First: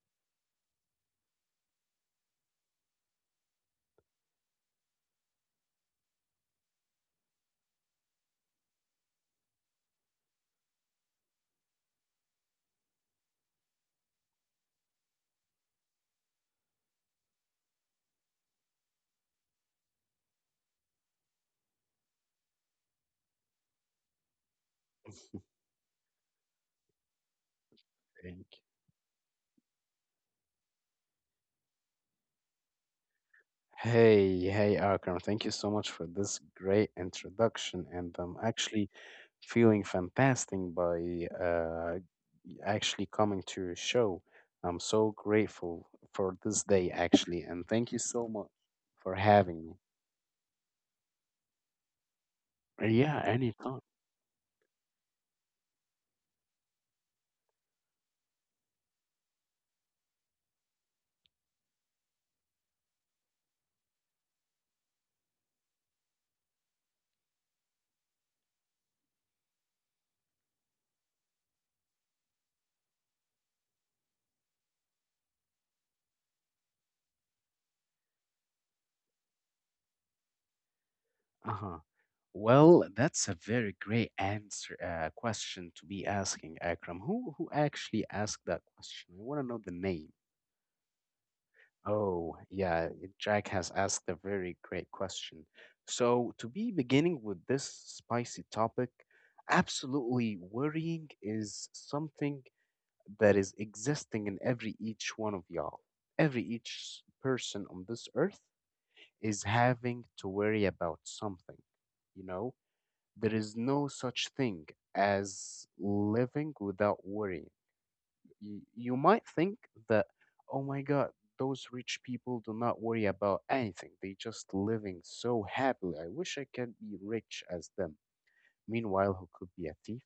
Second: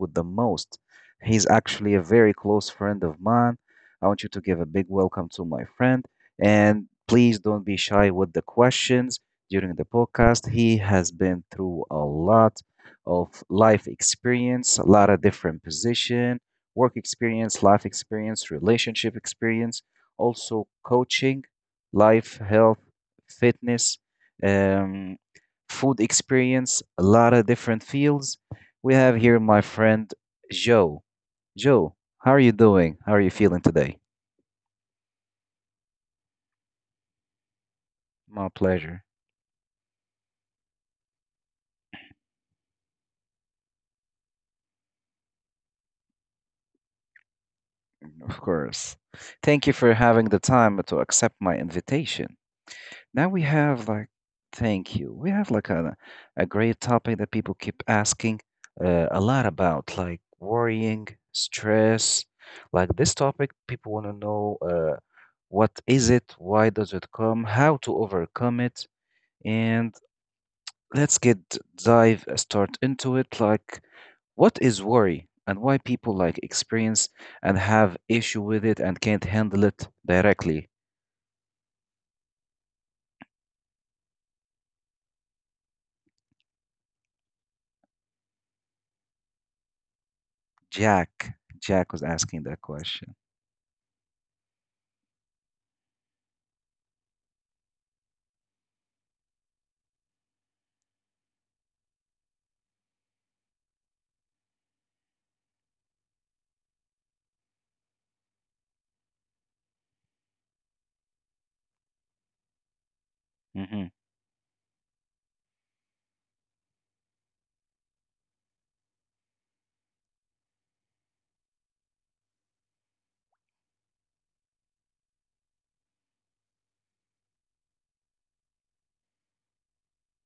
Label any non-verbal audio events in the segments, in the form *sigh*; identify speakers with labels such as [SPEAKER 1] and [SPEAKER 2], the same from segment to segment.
[SPEAKER 1] with the most. He's actually a very close friend of mine. I want you to give a big welcome to my friend, and please don't be shy with the questions during the podcast. He has been through a lot of life experience, a lot of different position, work experience, life experience, relationship experience, also coaching, life, health, fitness, um, food experience, a lot of different fields.
[SPEAKER 2] Thank-
[SPEAKER 1] We have here my friend Joe. Joe, how are you doing? How are you feeling today?
[SPEAKER 2] Hey, hey, Akram. Thank you so much for this great introduction. And
[SPEAKER 1] My
[SPEAKER 2] I'm
[SPEAKER 1] pleasure,
[SPEAKER 2] actually feeling fantastic by actually coming to your show. I'm so grateful for this day, actually. And thank you so
[SPEAKER 1] of
[SPEAKER 2] much
[SPEAKER 1] course.
[SPEAKER 2] for
[SPEAKER 1] Thank you
[SPEAKER 2] having me.
[SPEAKER 1] for having the time to accept my invitation. Now
[SPEAKER 2] Yeah,
[SPEAKER 1] we have
[SPEAKER 2] anytime.
[SPEAKER 1] thank you. We have a great topic that people keep asking a lot about, like worrying, stress. Like this topic, people want to know, what is it, why does it come, how to overcome it, and let's get dive start into it. Like, what is worry and why people like experience and have issue with it and can't handle it directly?
[SPEAKER 2] Uh-huh. Well, that's a very great answer question to be asking, Akram. Who actually asked that question? I want to know the name.
[SPEAKER 1] Jack, Jack was asking
[SPEAKER 2] Oh,
[SPEAKER 1] that
[SPEAKER 2] yeah,
[SPEAKER 1] question.
[SPEAKER 2] Jack has asked a very great question. So, to be beginning with this spicy topic, absolutely worrying is something that is existing in every each one of y'all. Every each person on this earth is having to worry about something. You know, there is
[SPEAKER 1] Mm-hmm.
[SPEAKER 2] no such thing as living without worrying you might think that, oh my God, those rich people do not worry about anything. They just living so happily. I wish I can be rich as them. Meanwhile, he could be a thief.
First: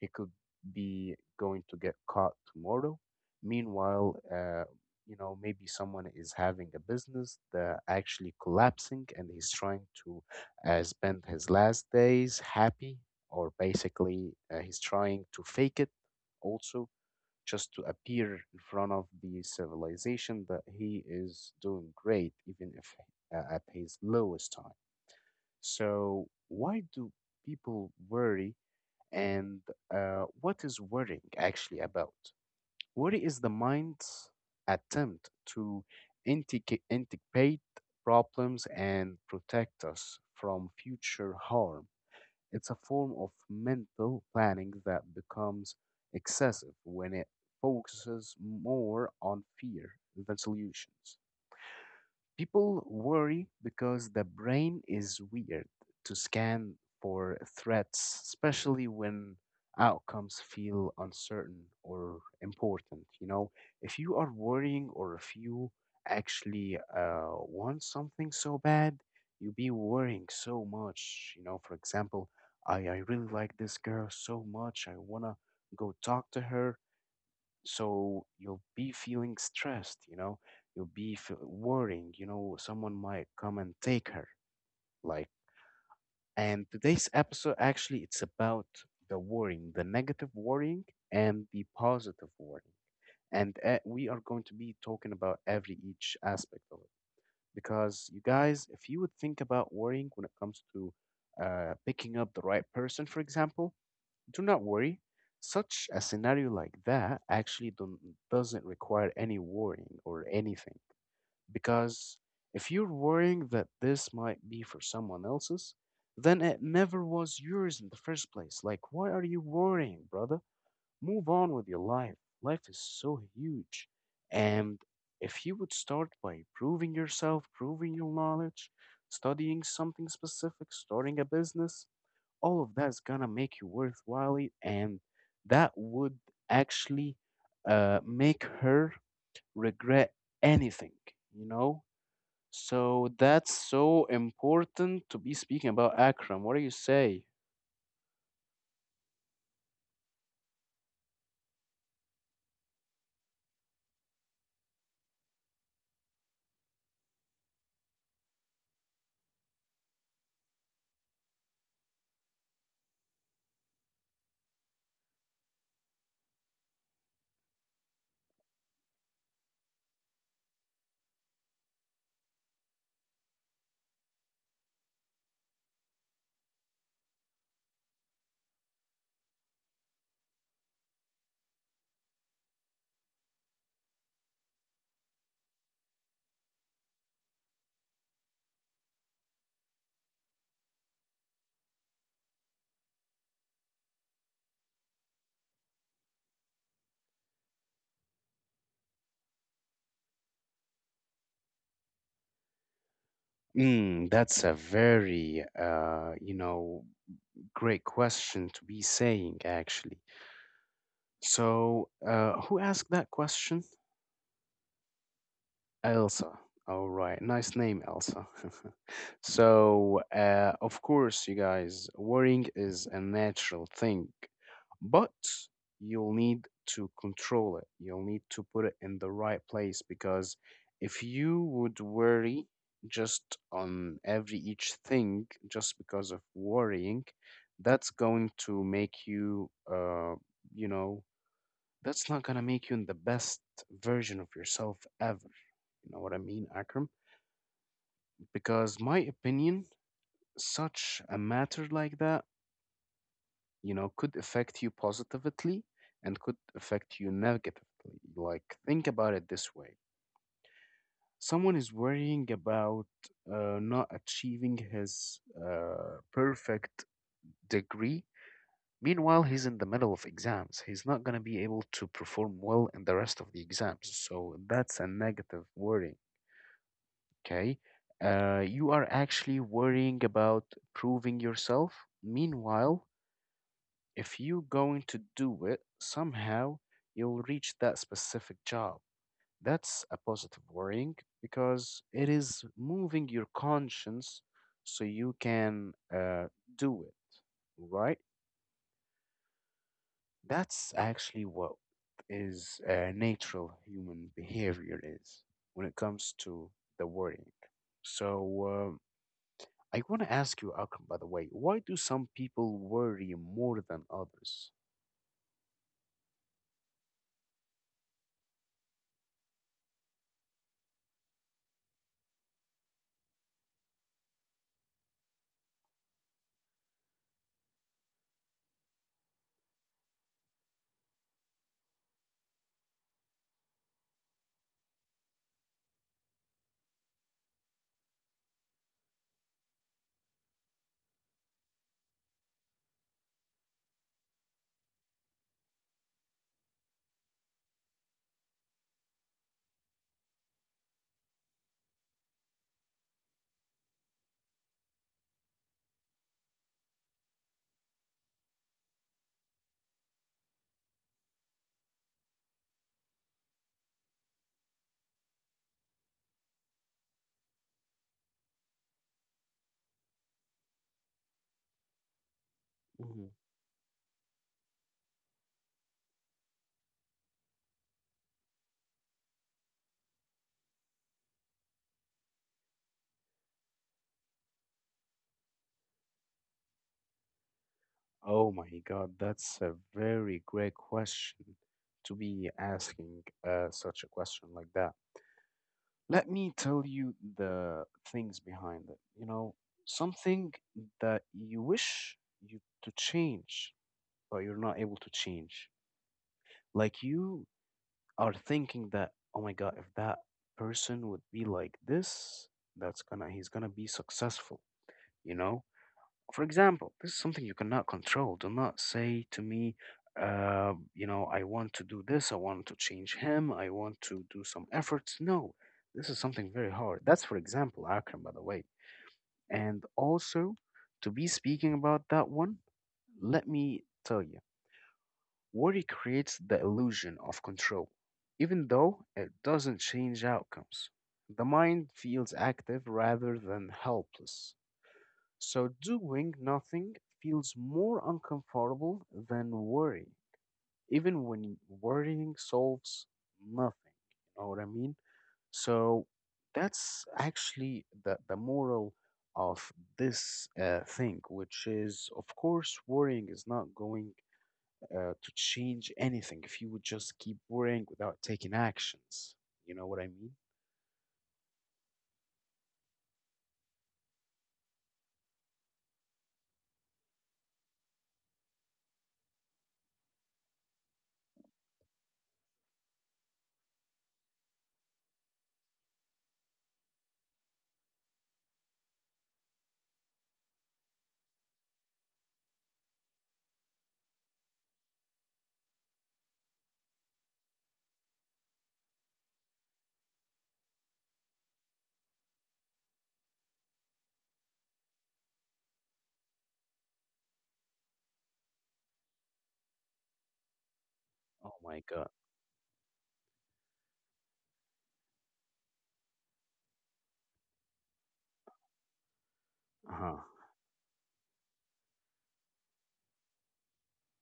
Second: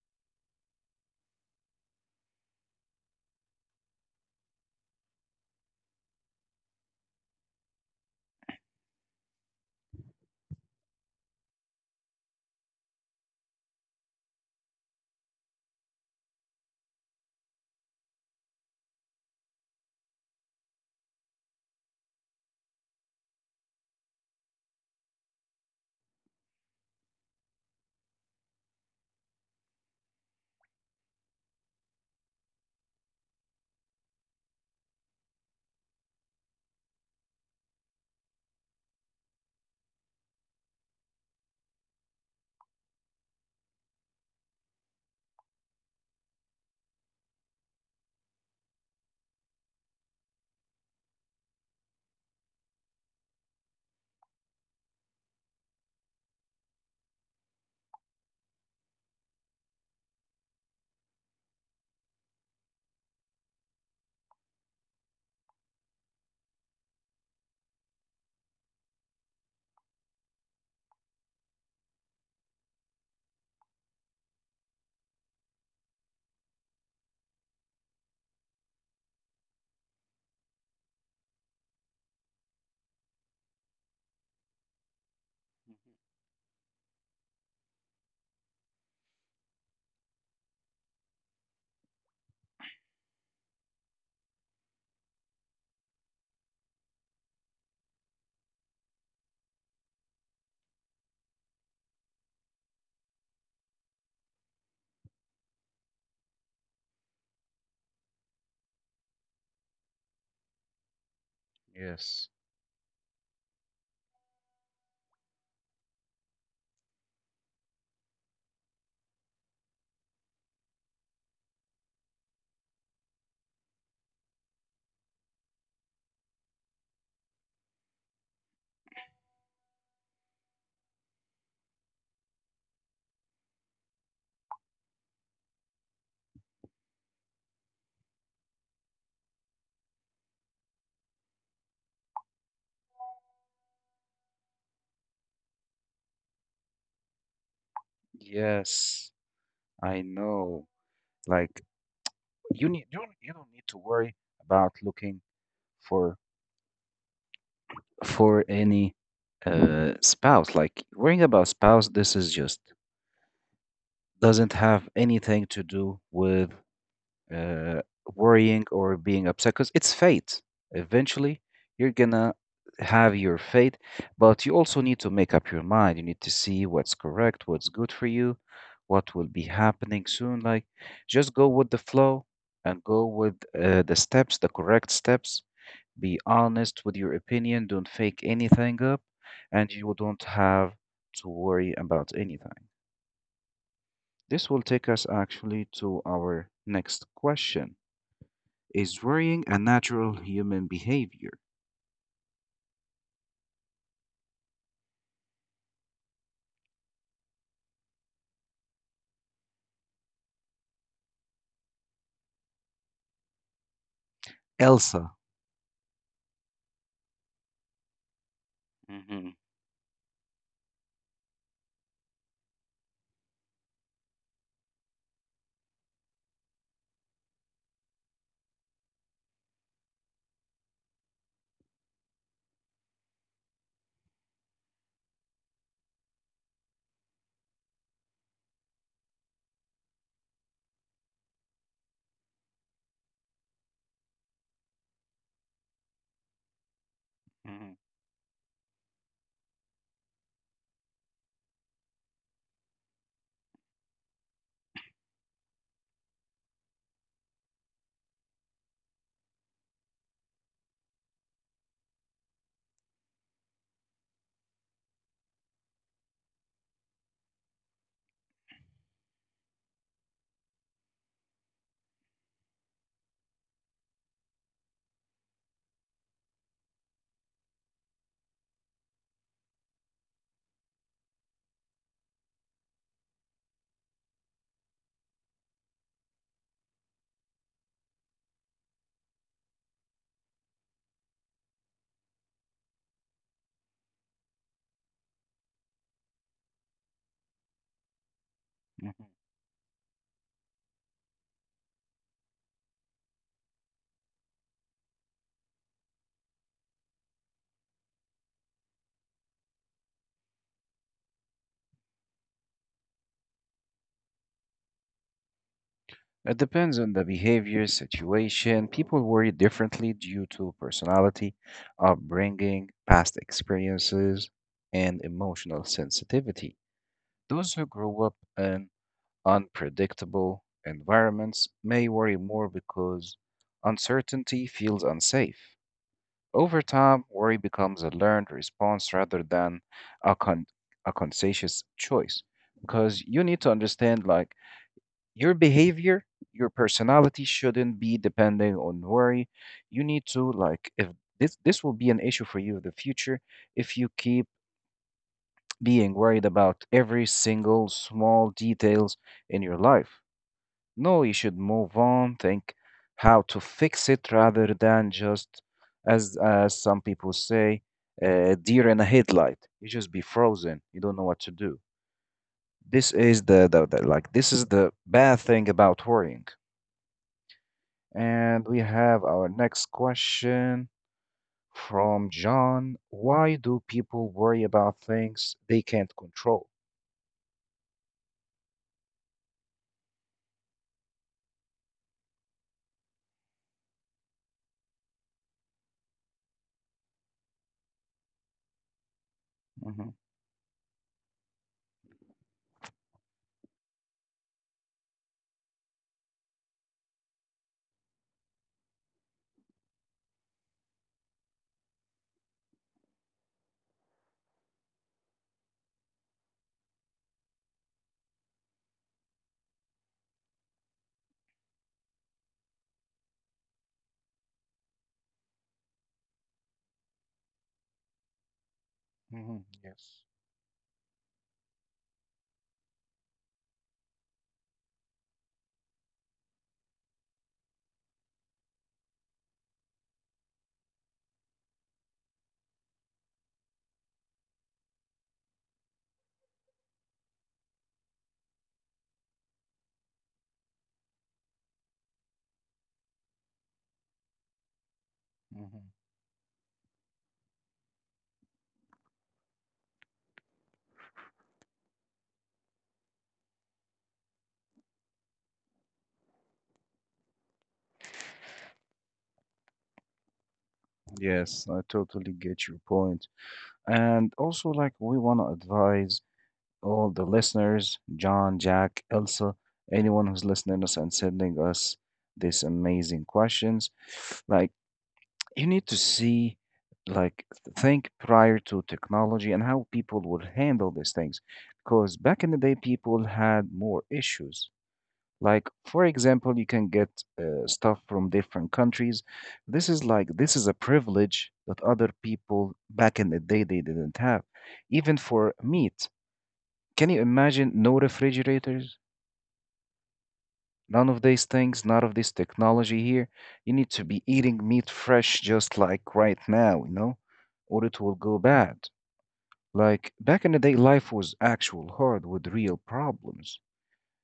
[SPEAKER 2] He could be going to get caught tomorrow. Meanwhile, you know, maybe someone is having a business that actually collapsing and he's trying to spend his last days happy, or basically he's trying to fake it also just to appear in front of the civilization that he is doing great, even if at his lowest time. So, why do people worry, and what is worrying actually about? Worry is the mind's attempt to anticipate problems and protect us from future harm. It's a form of mental planning that becomes excessive when it focuses more on fear than solutions. People worry because the brain is weird to scan for threats, especially when outcomes feel uncertain or important. You know, if you are worrying or if you actually want something so bad, you be worrying so much. You know, for example, I really like this girl so much, I wanna go talk to her, so you'll be feeling stressed, you know, you'll be worrying, you know, someone might come and take her, like, and today's episode actually it's about the worrying, the negative worrying and the positive worrying, and we are going to be talking about every each aspect of it because you guys, if you would think about worrying when it comes to picking up the right person, for example, do not worry. Such a scenario like that actually don't, doesn't require any worrying or anything. Because
[SPEAKER 1] Yes,
[SPEAKER 2] if you're worrying that this might be for someone else's, then it never was yours in the first place. Like, why are you worrying, brother? Move on with your life. Life is so huge. And if you would start by proving yourself, proving your knowledge, studying something specific, starting a business, all of that's gonna make you worthwhile it, and that would actually make her regret anything, you know, so that's so important to be speaking about, Akram. What do you say?
[SPEAKER 1] yes, I know. Like you need, you don't need to worry about looking for for any spouse. Like worrying about spouse, this is just doesn't have anything to do with uh, worrying or being upset because it's fate. Eventually, you're gonna have your fate, but you also need to make up your mind. You need to see what's correct, what's good for you, what will be happening soon. Like, just go with the flow and go with the steps, the correct steps. Be honest with your opinion. Don't fake anything up, and you don't have to worry about anything. This will take us actually to our next question: is worrying a natural human behavior?
[SPEAKER 2] That's a very, you know, great question to be saying, actually. So, who asked that question?
[SPEAKER 1] Elsa.
[SPEAKER 2] Elsa. All right, nice name, Elsa. *laughs*
[SPEAKER 1] Mm-hmm.
[SPEAKER 2] So, of course, you guys, worrying is a natural thing, but you'll need to control it. You'll need to put it in the right place because if you would worry just on every each thing just because of worrying, that's going to make you, you know, that's not gonna make you in the best version of yourself ever, you know what I mean, Akram?
[SPEAKER 1] hmm
[SPEAKER 2] Because my opinion, such a matter like that, you know, could affect you positively and could affect you negatively. Like, think about it this way. Someone is worrying about not achieving his perfect degree. Meanwhile, he's in the middle of exams. He's not going to be able to perform well in the rest of the exams. So that's a negative worry. Okay, you are actually worrying about proving yourself, meanwhile, if you're going to do it somehow, you'll reach that specific job. That's a positive worrying because it is moving your conscience, so you can do it right.
[SPEAKER 1] hmm
[SPEAKER 2] That's actually what is natural human behavior is when it comes to the worrying. So, um, I want to ask you, Akram, by the way, why do some people worry more than others?
[SPEAKER 1] It depends on the behavior, situation. People worry differently due to personality, upbringing, past experiences, and emotional sensitivity. Those who grew up in unpredictable environments may worry more because uncertainty feels unsafe. Over time, worry becomes a learned response rather than a, con- a conscientious choice, because you need to understand, like, your behavior, your personality shouldn't be depending on worry. You need to like, if this will be an issue for you in the future if you keep being worried about every single small details in your life. No, you should move on, think how to fix it rather than just, as some people say, a deer in a headlight. You just be frozen. You don't know what to do. This
[SPEAKER 2] Hmm.
[SPEAKER 1] is the like this is the bad thing about worrying. And we have our next question from John. Why do people worry about things they can't control?
[SPEAKER 2] Oh my God, that's a very great question to be asking such a question like that. Let me tell you the things behind it. You know,
[SPEAKER 1] Hmm
[SPEAKER 2] something that you wish you to change, but you're not able to change. Like you are thinking that, oh my God, if that person would be like this, that's gonna he's gonna be successful, you know? For example, this is something you cannot control. Do not say to me, you know, I want to do this, I want to change him, I want to do some efforts. No, this is something very hard. That's, for example, Akram, by the way.
[SPEAKER 1] hmm
[SPEAKER 2] And
[SPEAKER 1] Yes.
[SPEAKER 2] also, to be speaking about that one, let me tell you, worry creates the illusion of control, even though it doesn't change outcomes. The mind feels active rather than helpless. So doing nothing feels more uncomfortable than worry, even when worrying solves nothing. You know what I mean?
[SPEAKER 1] hmm
[SPEAKER 2] So that's actually the moral of this thing, which is, of course, worrying is not going to change anything if you would just keep worrying without taking actions. You know what I mean?
[SPEAKER 1] Yes, I totally get your point. And also, like, we want to advise all the listeners: John, Jack, Elsa, anyone who's listening us and sending us these amazing questions. Like, you need to see, like, think prior to technology and how people would handle these things, because back in the day, people had more issues. Like, for example, you can get stuff from different countries. This is like, this is a privilege that other people back in the day they didn't have, even for meat. Can you imagine no refrigerators? None of these
[SPEAKER 2] Oh my
[SPEAKER 1] things, none of
[SPEAKER 2] God.
[SPEAKER 1] this technology here. You need to be eating meat fresh just like right now, you know, or it will go bad.
[SPEAKER 2] Uh
[SPEAKER 1] Like,
[SPEAKER 2] huh.
[SPEAKER 1] back in the day, life was actual hard with real problems.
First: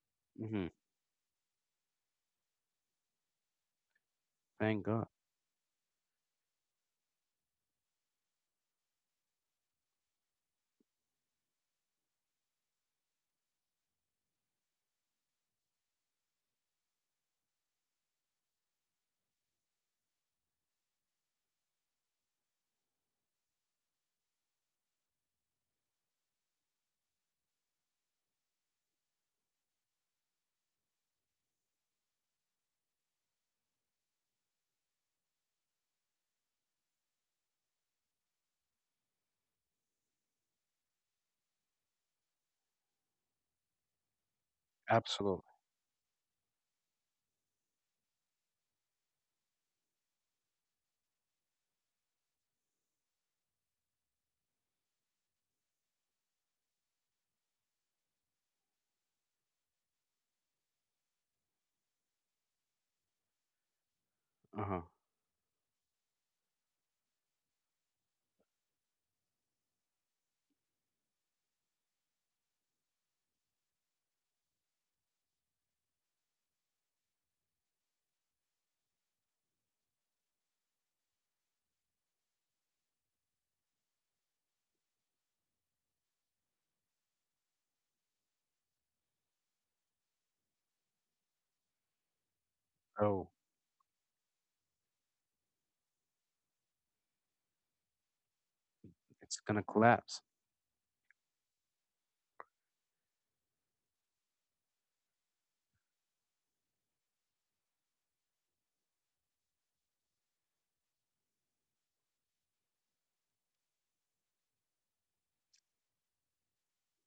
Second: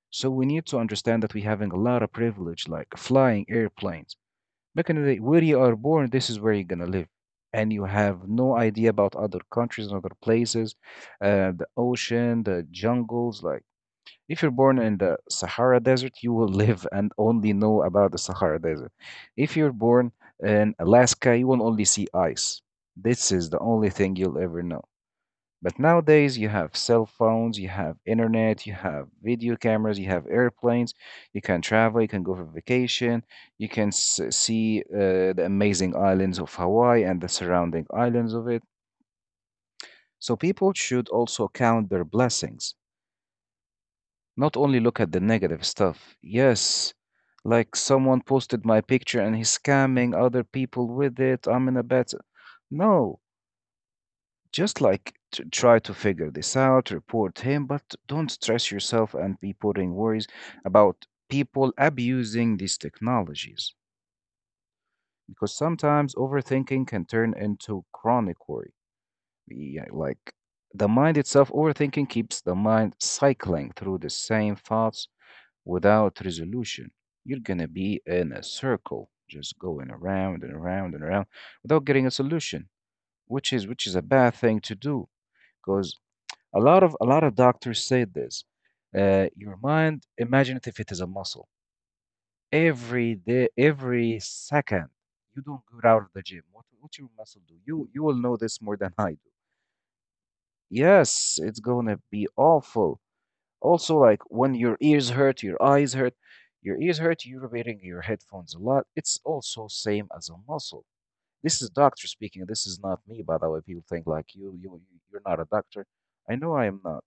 [SPEAKER 1] So we need
[SPEAKER 2] Mm-hmm.
[SPEAKER 1] to understand that we having a lot of privilege, like flying airplanes.
[SPEAKER 2] Thank
[SPEAKER 1] Back in the
[SPEAKER 2] God.
[SPEAKER 1] day, where you are born, this is where you're gonna live. And you have no idea about other countries and other places, the ocean, the jungles, like, if you're born in the Sahara Desert, you will *laughs* live and only know about the Sahara Desert. If you're born in Alaska, you will only see ice. This is the only thing you'll ever know. But nowadays, you have cell phones, you have internet, you have video cameras, you have airplanes, you can travel, you can go for vacation, you can see the amazing islands of Hawaii and the surrounding islands of it. So people should also count their blessings. Not only look at the
[SPEAKER 2] Absolutely.
[SPEAKER 1] negative stuff. Yes, like, someone posted my picture and he's scamming other people with it. I'm in a bad. No, just like try to figure this out, report him, but don't stress yourself and be putting worries about people abusing these technologies,
[SPEAKER 2] Uh huh.
[SPEAKER 1] because sometimes overthinking can turn into chronic worry. Yeah, like, the mind itself, overthinking keeps the mind cycling through the same thoughts without resolution. You're gonna be in a circle, just going around and around and around without getting a solution, which is a bad thing to do because a lot of doctors say this. Your mind, imagine it if it is a muscle. Every
[SPEAKER 2] Oh.
[SPEAKER 1] day, every second, you don't go out of the gym. What your muscle do? You will know this more than I do.
[SPEAKER 2] It's gonna collapse.
[SPEAKER 1] Yes, it's gonna be awful. Also, like, when your ears hurt, your eyes hurt, your ears hurt, you're wearing your headphones a lot. It's also same as a muscle. This is doctor speaking. This is not me, by the way. People think like, you're not a doctor. I know I am not,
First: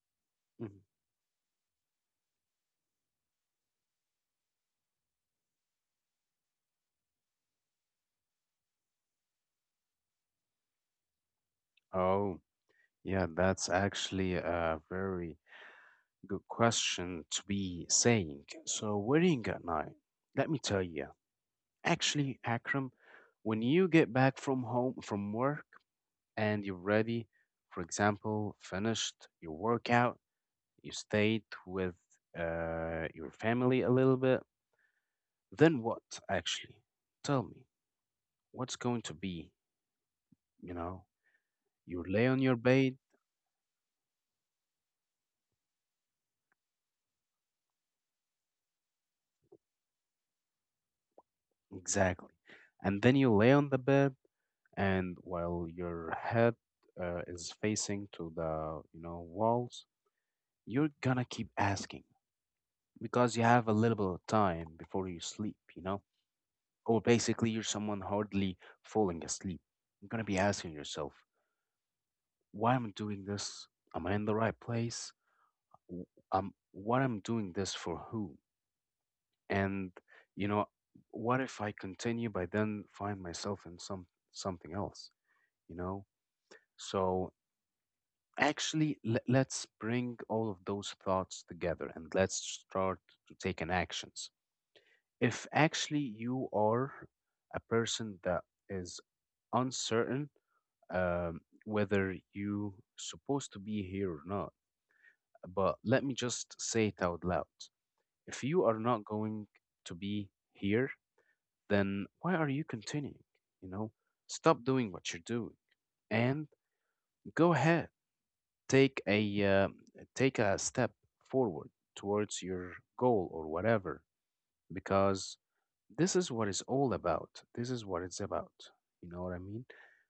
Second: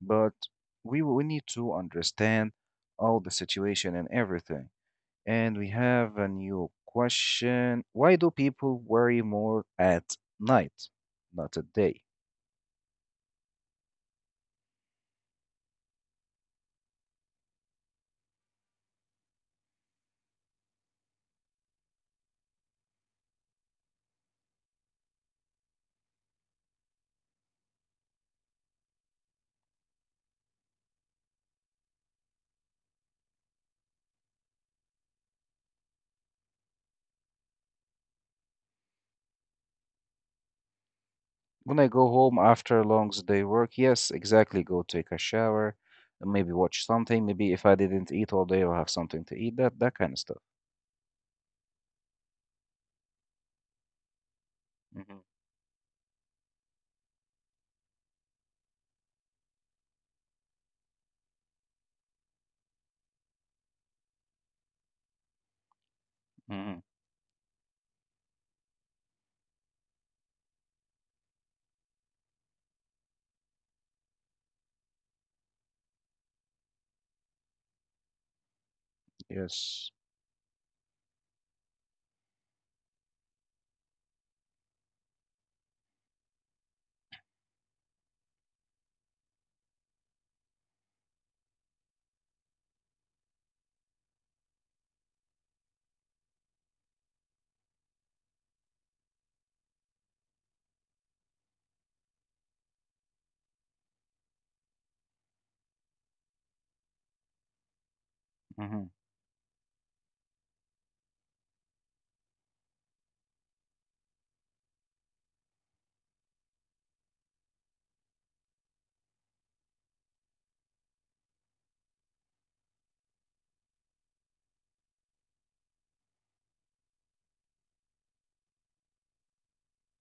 [SPEAKER 1] but
[SPEAKER 2] Mhm.
[SPEAKER 1] we need to understand all the situation and everything. And we have a new question. Why do people worry more at night, not at day?
[SPEAKER 2] Oh, yeah, that's actually a very good question to be saying. So, worrying at night, let me tell you, actually, Akram, when you get back from home, from work, and you're ready, for example, finished your workout, you stayed with your family a little bit, then what, actually? Tell me, what's going to be, you know?
[SPEAKER 1] When I
[SPEAKER 2] You
[SPEAKER 1] go
[SPEAKER 2] lay on
[SPEAKER 1] home
[SPEAKER 2] your
[SPEAKER 1] after a
[SPEAKER 2] bed.
[SPEAKER 1] long day work, yes, exactly. Go take a shower, and maybe watch something. Maybe if I didn't eat all day, I'll have something to eat. That kind of stuff.
[SPEAKER 2] Exactly. And then you lay on the bed, and
[SPEAKER 1] Hmm
[SPEAKER 2] while your head is facing to the, you know, walls, you're gonna keep asking because you have a little bit of time before you sleep, you know?
[SPEAKER 1] hmm
[SPEAKER 2] Or basically, you're someone hardly falling asleep. You're gonna be asking yourself, why am I doing this? Am I in the right place? W- what I'm doing this for who?
[SPEAKER 1] Yes.
[SPEAKER 2] And you know, what if I continue by then find myself in some something else, you know? So actually let's bring all of those thoughts together and let's start to taking actions. If actually you are a person that is uncertain whether you supposed to be here or not, but let me just say it out loud, if you are
[SPEAKER 1] hmm
[SPEAKER 2] not going to be here, then why are you continuing? You know, stop doing what you're doing and go ahead. Take a take a step forward towards your goal or whatever, because this is what it's all about. This is what it's about. You know what I mean?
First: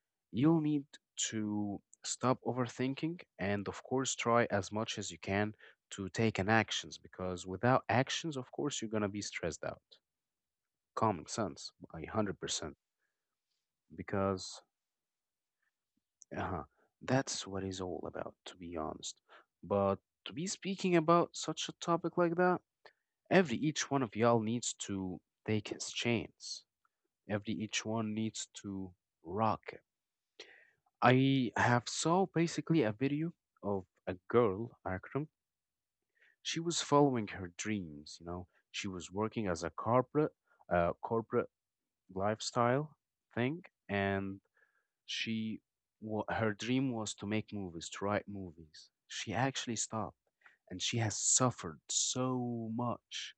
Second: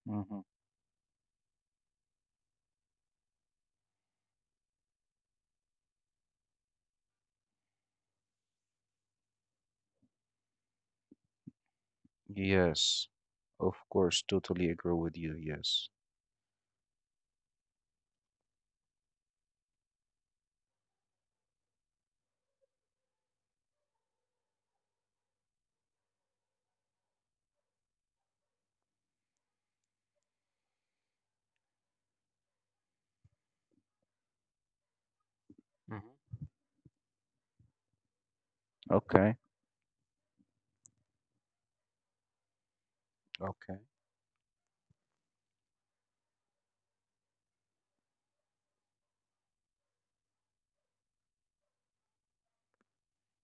[SPEAKER 1] hmm
[SPEAKER 2] You'll need to stop overthinking and, of course, try as much as you can to take an actions because without actions, of course, you're going to be stressed out. Common sense, I 100%.
[SPEAKER 1] Yes. Of course, totally
[SPEAKER 2] Because
[SPEAKER 1] agree with you. Yes.
[SPEAKER 2] Uh-huh. That's what it's all about, to be honest. But to be speaking about such a topic like that, every each one of y'all needs to take his chance. Every each one needs to rock it. I have saw basically a video of a girl, Akram.
[SPEAKER 1] hmm
[SPEAKER 2] She was following her dreams, you know. She was
[SPEAKER 1] Okay.
[SPEAKER 2] working as a corporate, corporate lifestyle thing,
[SPEAKER 1] Okay.
[SPEAKER 2] and she her dream was to make movies, to write movies. She actually stopped and she has suffered so much,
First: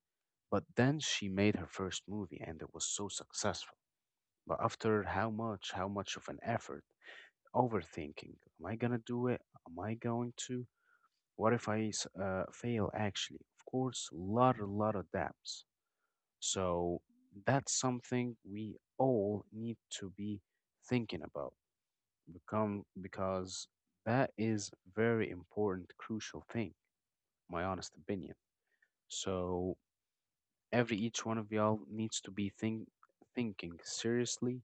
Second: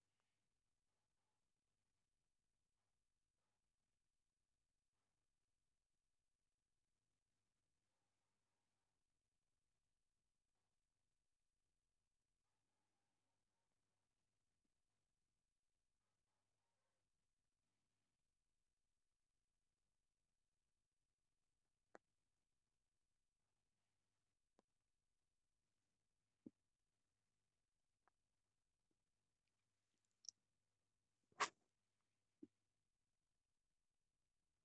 [SPEAKER 2] but then she made her first movie and it was so successful. But after how much, of an effort, overthinking, am I gonna do it, am I going to, what if I fail, actually, of course, lot a lot of doubts. So that's something we all need to be thinking about, become because that is very important, crucial thing, my honest opinion. So every each one of y'all needs to be thinking seriously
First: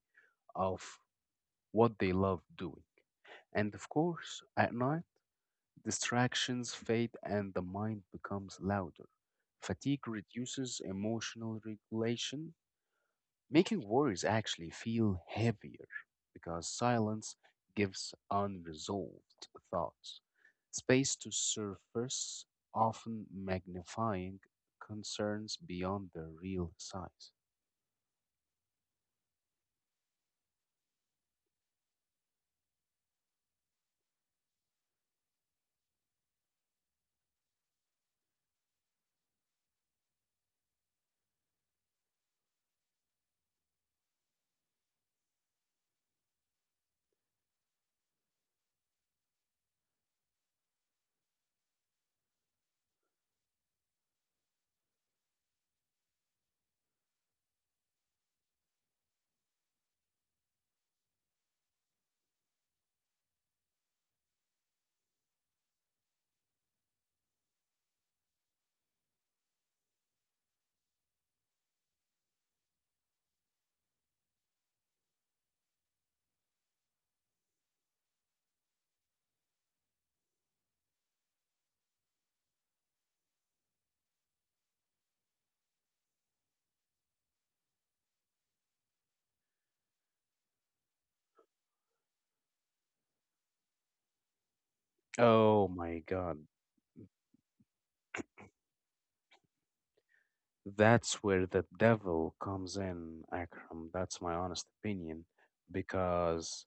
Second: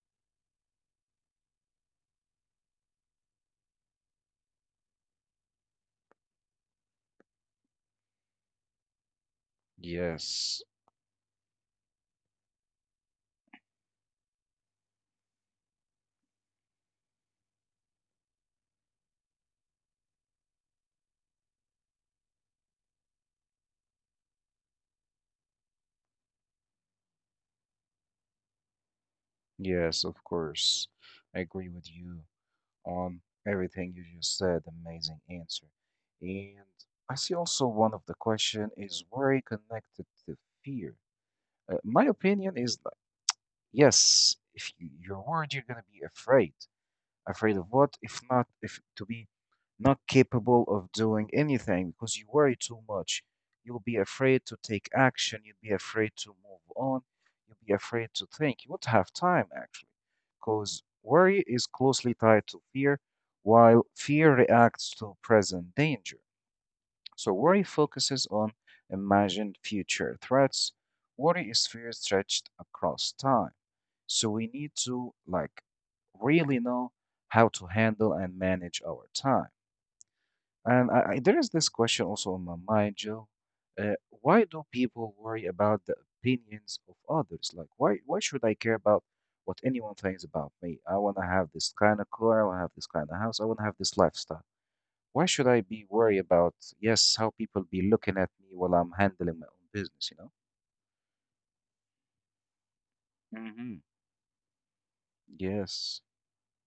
[SPEAKER 2] of what they love doing. And of course, at night, distractions fade and the mind becomes louder. Fatigue
[SPEAKER 1] Yes.
[SPEAKER 2] reduces emotional regulation, making worries actually feel heavier because silence gives unresolved thoughts space to surface, often magnifying concerns beyond their real size.
[SPEAKER 1] Yes, of course. I agree with you on everything you just said. Amazing answer. And I see also one of the question is worry connected to fear? My opinion is like, yes, if you're worried, you're gonna be afraid, afraid of what if, not if to be not capable of doing anything because you worry too much. You'll be afraid to take action, you'll be afraid to move on, you'll be afraid to think, you won't have time actually, because worry is closely tied to fear. While fear reacts to present danger, so worry focuses on imagined future threats. Worry is fear stretched across time. So we need to, like, really know how to handle and manage our time. And there is this question also on my mind, Joe. Why do people worry about the opinions of others? Like, why should I care about what anyone thinks about me? I want to have this kind of car. I want to have this kind of house. I want to have this lifestyle. Why should I
[SPEAKER 2] Oh
[SPEAKER 1] be
[SPEAKER 2] my
[SPEAKER 1] worried
[SPEAKER 2] god,
[SPEAKER 1] about, yes, how people be looking at me while I'm handling my own business, you know?
[SPEAKER 2] that's where the devil comes in,
[SPEAKER 1] Hmm
[SPEAKER 2] Akram. That's my honest opinion
[SPEAKER 1] Yes.
[SPEAKER 2] because,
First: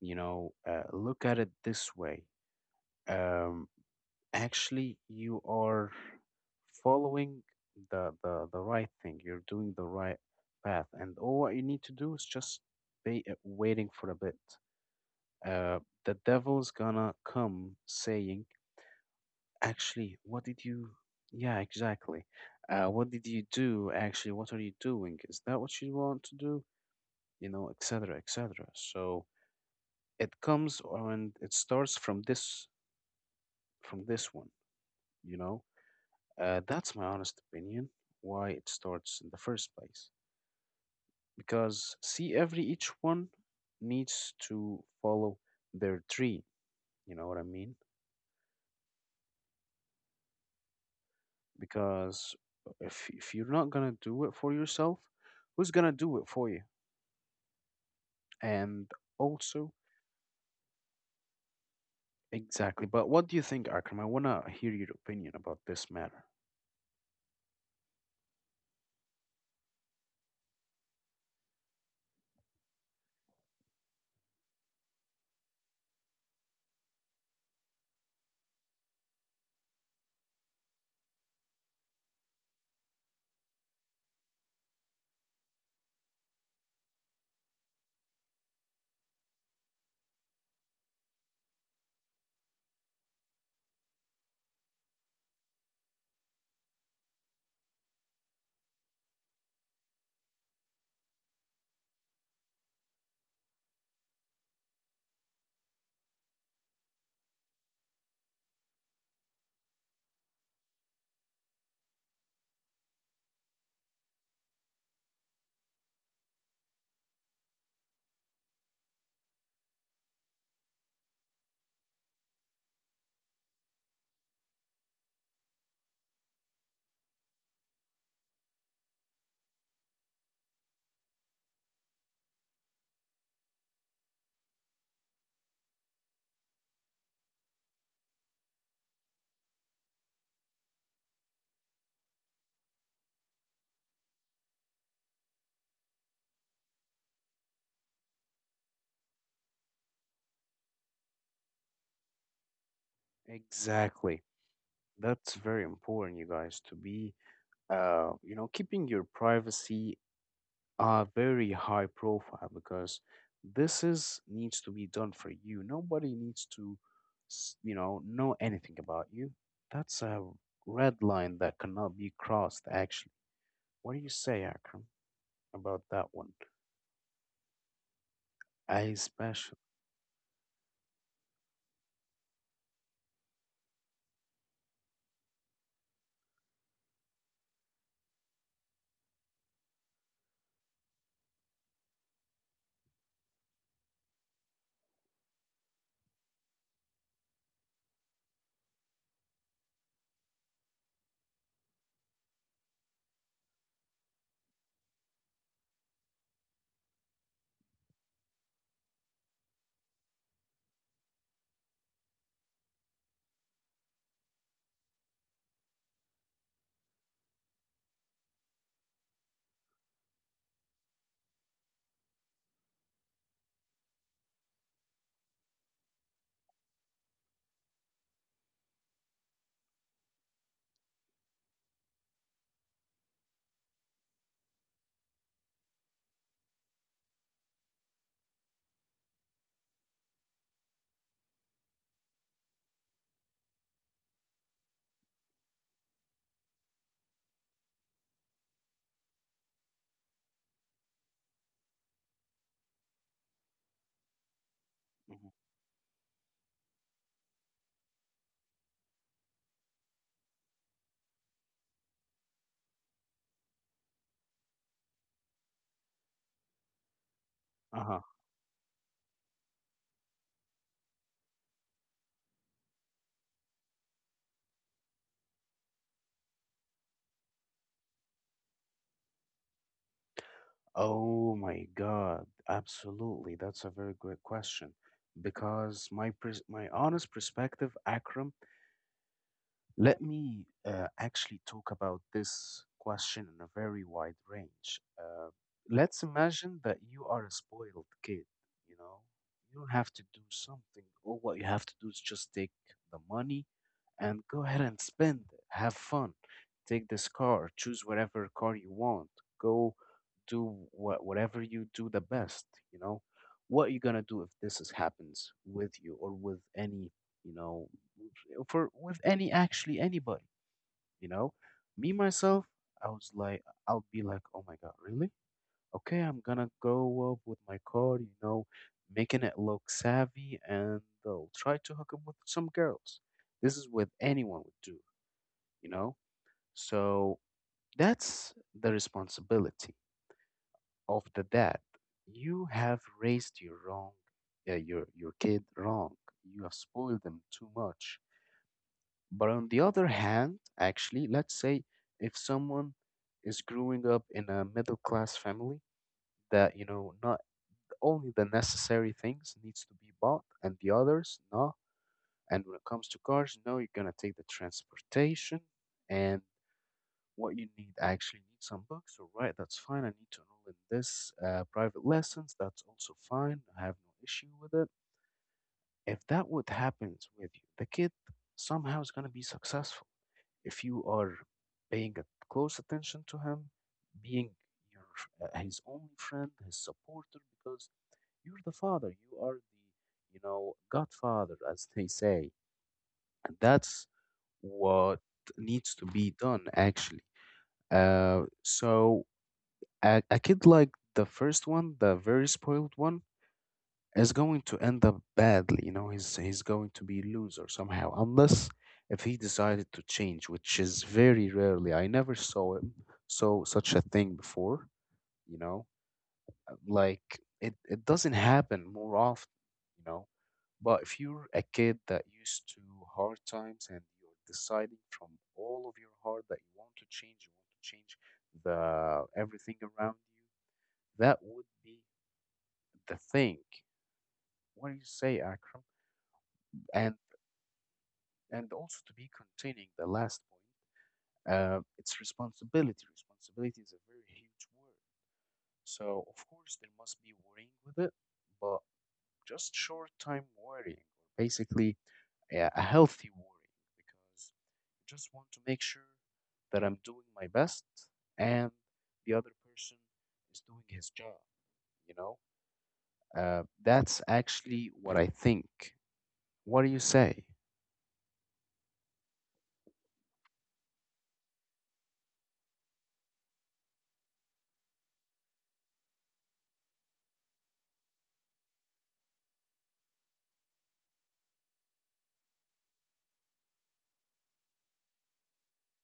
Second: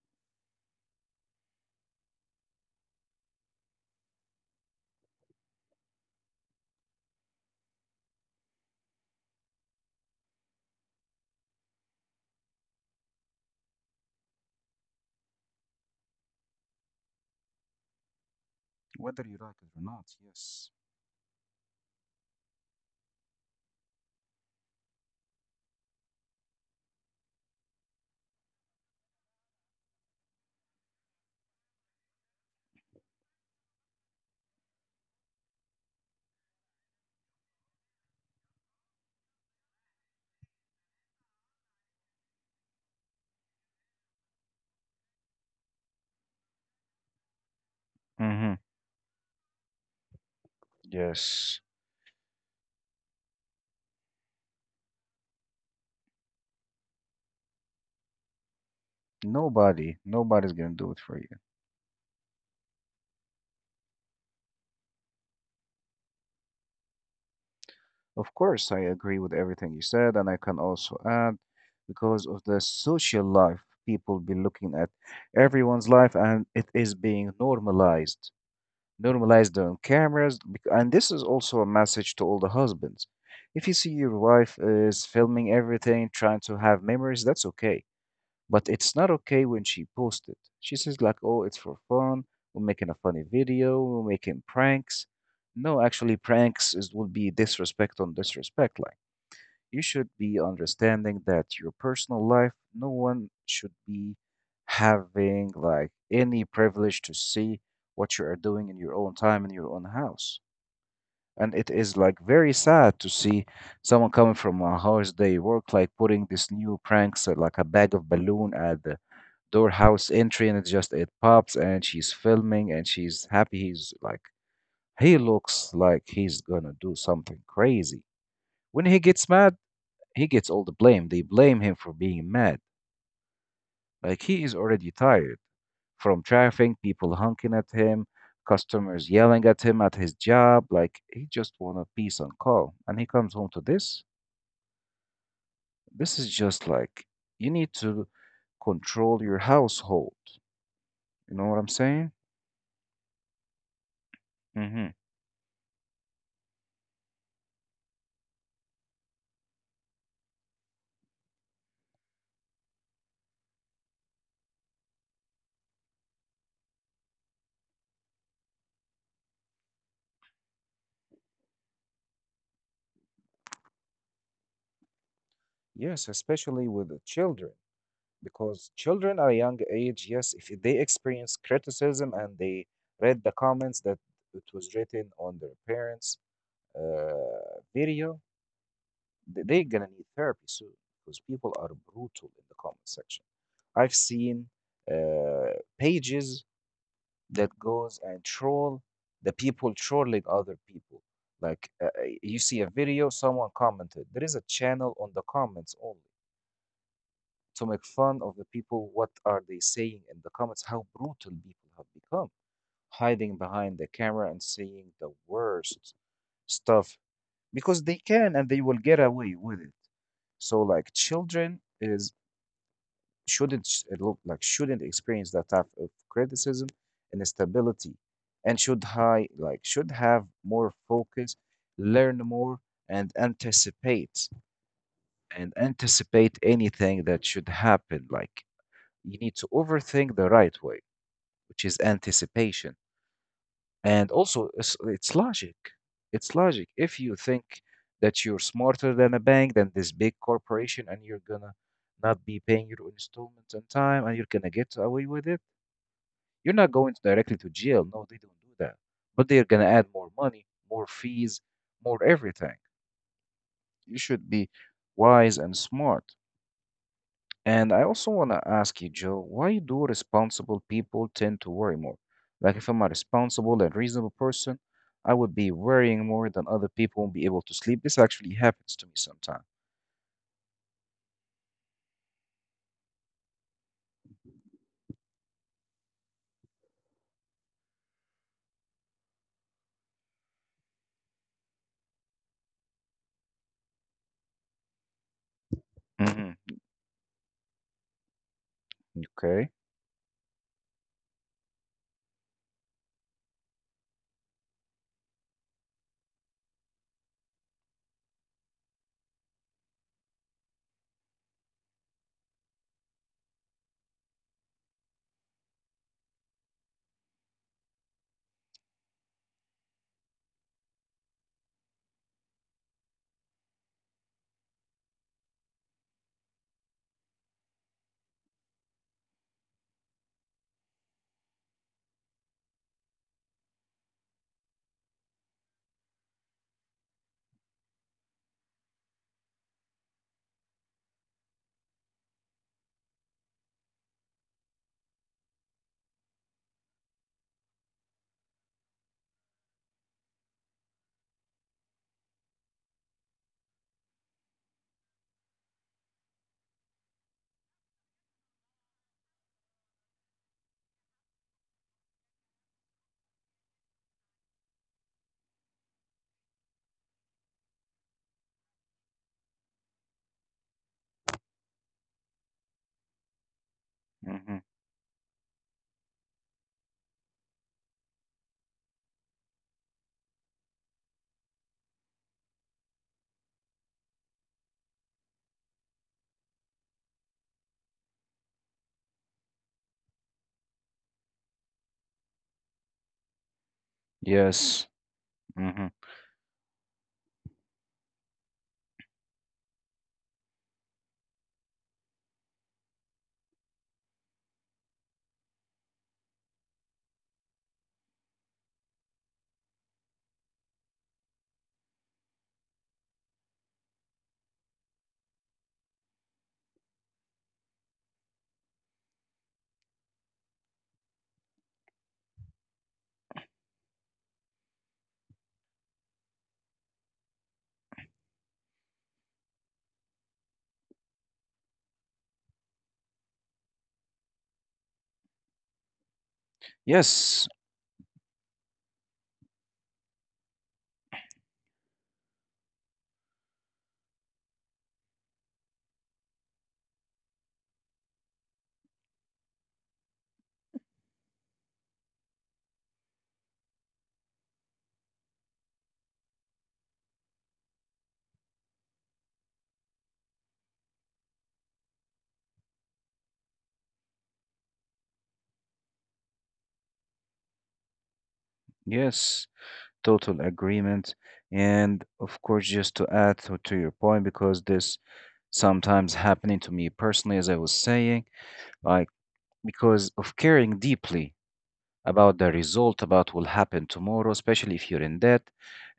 [SPEAKER 2] you know, look at it this way. Um, actually you are following the right thing. You're doing the right path, and all what you need to do is just be waiting for a bit. uh the devil's gonna come saying,
[SPEAKER 1] Whether you like it or
[SPEAKER 2] actually
[SPEAKER 1] not,
[SPEAKER 2] what did
[SPEAKER 1] yes.
[SPEAKER 2] you yeah, exactly. What did you do? Actually, what are you doing? Is that what you want to do, you know, etc, etc? So it comes and it starts from this, from this one, you know. That's my honest opinion why it starts in the first place. Because, see, every each one needs to follow their tree. You know what I mean?
[SPEAKER 1] Mm-hmm. Yes.
[SPEAKER 2] Because if you're not gonna do it for yourself, who's gonna do it for you? And also,
[SPEAKER 1] Nobody's gonna do it for you.
[SPEAKER 2] exactly. But what do you think, Akram? I wanna hear your opinion about this matter.
[SPEAKER 1] Of course, I agree with everything you said, and I can also add, because of the social life, people be looking at everyone's life and it is being normalized. Normalized on cameras. And this is also a message to all the husbands. If you see your wife is filming everything, trying to have memories, that's okay. But it's not okay when she posts it. She says, like, oh, it's for fun. We're making a funny video. We're making pranks. No, actually, pranks is, would be disrespect on disrespect. Like, you should be understanding that your personal life, no one should be having like any privilege to see what you are doing in your own time in your own house. And it is like very sad to see someone coming from a house they work, like putting this new pranks, like a bag of balloon at the door house entry, and it just it pops and she's filming and she's happy, he's like, he looks like he's gonna do something crazy. When he gets mad, he gets all the blame. They blame him for being mad. Like, he is already tired from traffic, people honking at him, customers yelling at him at his job. Like, he just want a peace and calm. And he comes home to this. This is just like, you need to control your household. You know what I'm saying?
[SPEAKER 2] Exactly.
[SPEAKER 1] Hmm.
[SPEAKER 2] That's very important, you guys, to be, you know, keeping your privacy are very high profile, because this is needs to be done for you. Nobody needs to, you know anything about you. That's a red line that cannot be crossed. Actually, what do you say, Akram, about that
[SPEAKER 1] Yes,
[SPEAKER 2] one?
[SPEAKER 1] especially with the children, because
[SPEAKER 2] I
[SPEAKER 1] children at a
[SPEAKER 2] special.
[SPEAKER 1] young age, yes, if they experience criticism and they read the comments that it was written on their parents, video, they're gonna need therapy soon because people are brutal in the comment section. I've seen pages that goes and troll the people trolling other people. Like you see a video, someone commented. There is a channel on the comments only to make fun of the people. What are they saying in the comments? How brutal people have become, hiding behind the camera and saying the worst stuff because they can and they will get away with it. So like children is shouldn't sh- look like shouldn't experience that type of criticism and instability and should high like should have more focus, learn more and anticipate and anticipate anything that should happen. Like you need to overthink the right way, which is anticipation. And also, it's logic. It's logic. If you think that you're smarter than a bank, than this big corporation, and you're gonna not be paying your installments on time, and you're gonna get away with it, you're not going directly to jail. No, they don't do that. But they're gonna add more money, more fees, more everything. You should be wise and smart. And
[SPEAKER 2] Uh
[SPEAKER 1] I
[SPEAKER 2] huh.
[SPEAKER 1] also want to ask you, Joe, why do responsible people tend to worry more? Like, if I'm a responsible and reasonable person, I would be worrying more than other people won't be able to sleep. This actually happens to me sometimes.
[SPEAKER 2] Oh my God! Absolutely, that's a very good question because my honest perspective, Akram, let me actually talk about this question in a very wide range. Let's
[SPEAKER 1] Mm-hmm.
[SPEAKER 2] imagine that you are a spoiled kid, you know. You
[SPEAKER 1] Okay.
[SPEAKER 2] don't have to do something. All what you have to do is just take the money and go ahead and spend it. Have fun. Take this car. Choose whatever car you want. Go do whatever you do the best. You know, what are you gonna do if this is, happens with you or with any, you know, for with any, actually, anybody. You know, me myself, I was like, I'll be like, oh my god, really? Okay, I'm gonna go up with my car, you know, making it look savvy, and they'll try to hook up with some girls. This is what anyone would do, you know? So that's the responsibility of the dad. You have raised your wrong, uh, your kid wrong. You have spoiled them too much. But on the other hand, actually, let's say if someone is growing up in a middle class family that, you know, not only the necessary things needs to be bought, and the others no. And when it comes to cars, no, you're gonna take the transportation and what you need. I actually need some books, all right, that's fine. I need to enroll in this private lessons, that's also fine, I have no issue
[SPEAKER 1] Mm-hmm.
[SPEAKER 2] with it. If that would happens with you, the kid somehow is gonna be successful if you are paying a close attention to him, being your his only friend, his supporter, because you're the father. You are the, you know, godfather, as they say. And that's
[SPEAKER 1] Yes.
[SPEAKER 2] what
[SPEAKER 1] Mm-hmm.
[SPEAKER 2] needs to be done, actually. So a kid like the first one, the very spoiled one, is going to end up badly. You know, he's going to be loser somehow, unless if he decided to change, which is very rarely. I never saw him saw such a thing before. You know, like it doesn't happen more often, you know. But if you're a kid that used to hard times, and you're deciding from all of your heart that you want to change, you want to change the everything around you, that would be the thing. What do you say, Akram? and
[SPEAKER 1] Yes,
[SPEAKER 2] and also, to be containing the last point, it's responsibility. Responsibility is a very huge word, so of course there must be worrying with it. But just short time worrying, or basically a healthy worrying, because I just want to make sure that I'm doing my best and the other person is doing his job, you know? That's actually what I think. What do you say?
[SPEAKER 1] yes, total agreement. And of course, just to add to your point, because this sometimes happening to me personally, as I was saying, like because of caring deeply about the result, about will happen tomorrow, especially if you're in debt.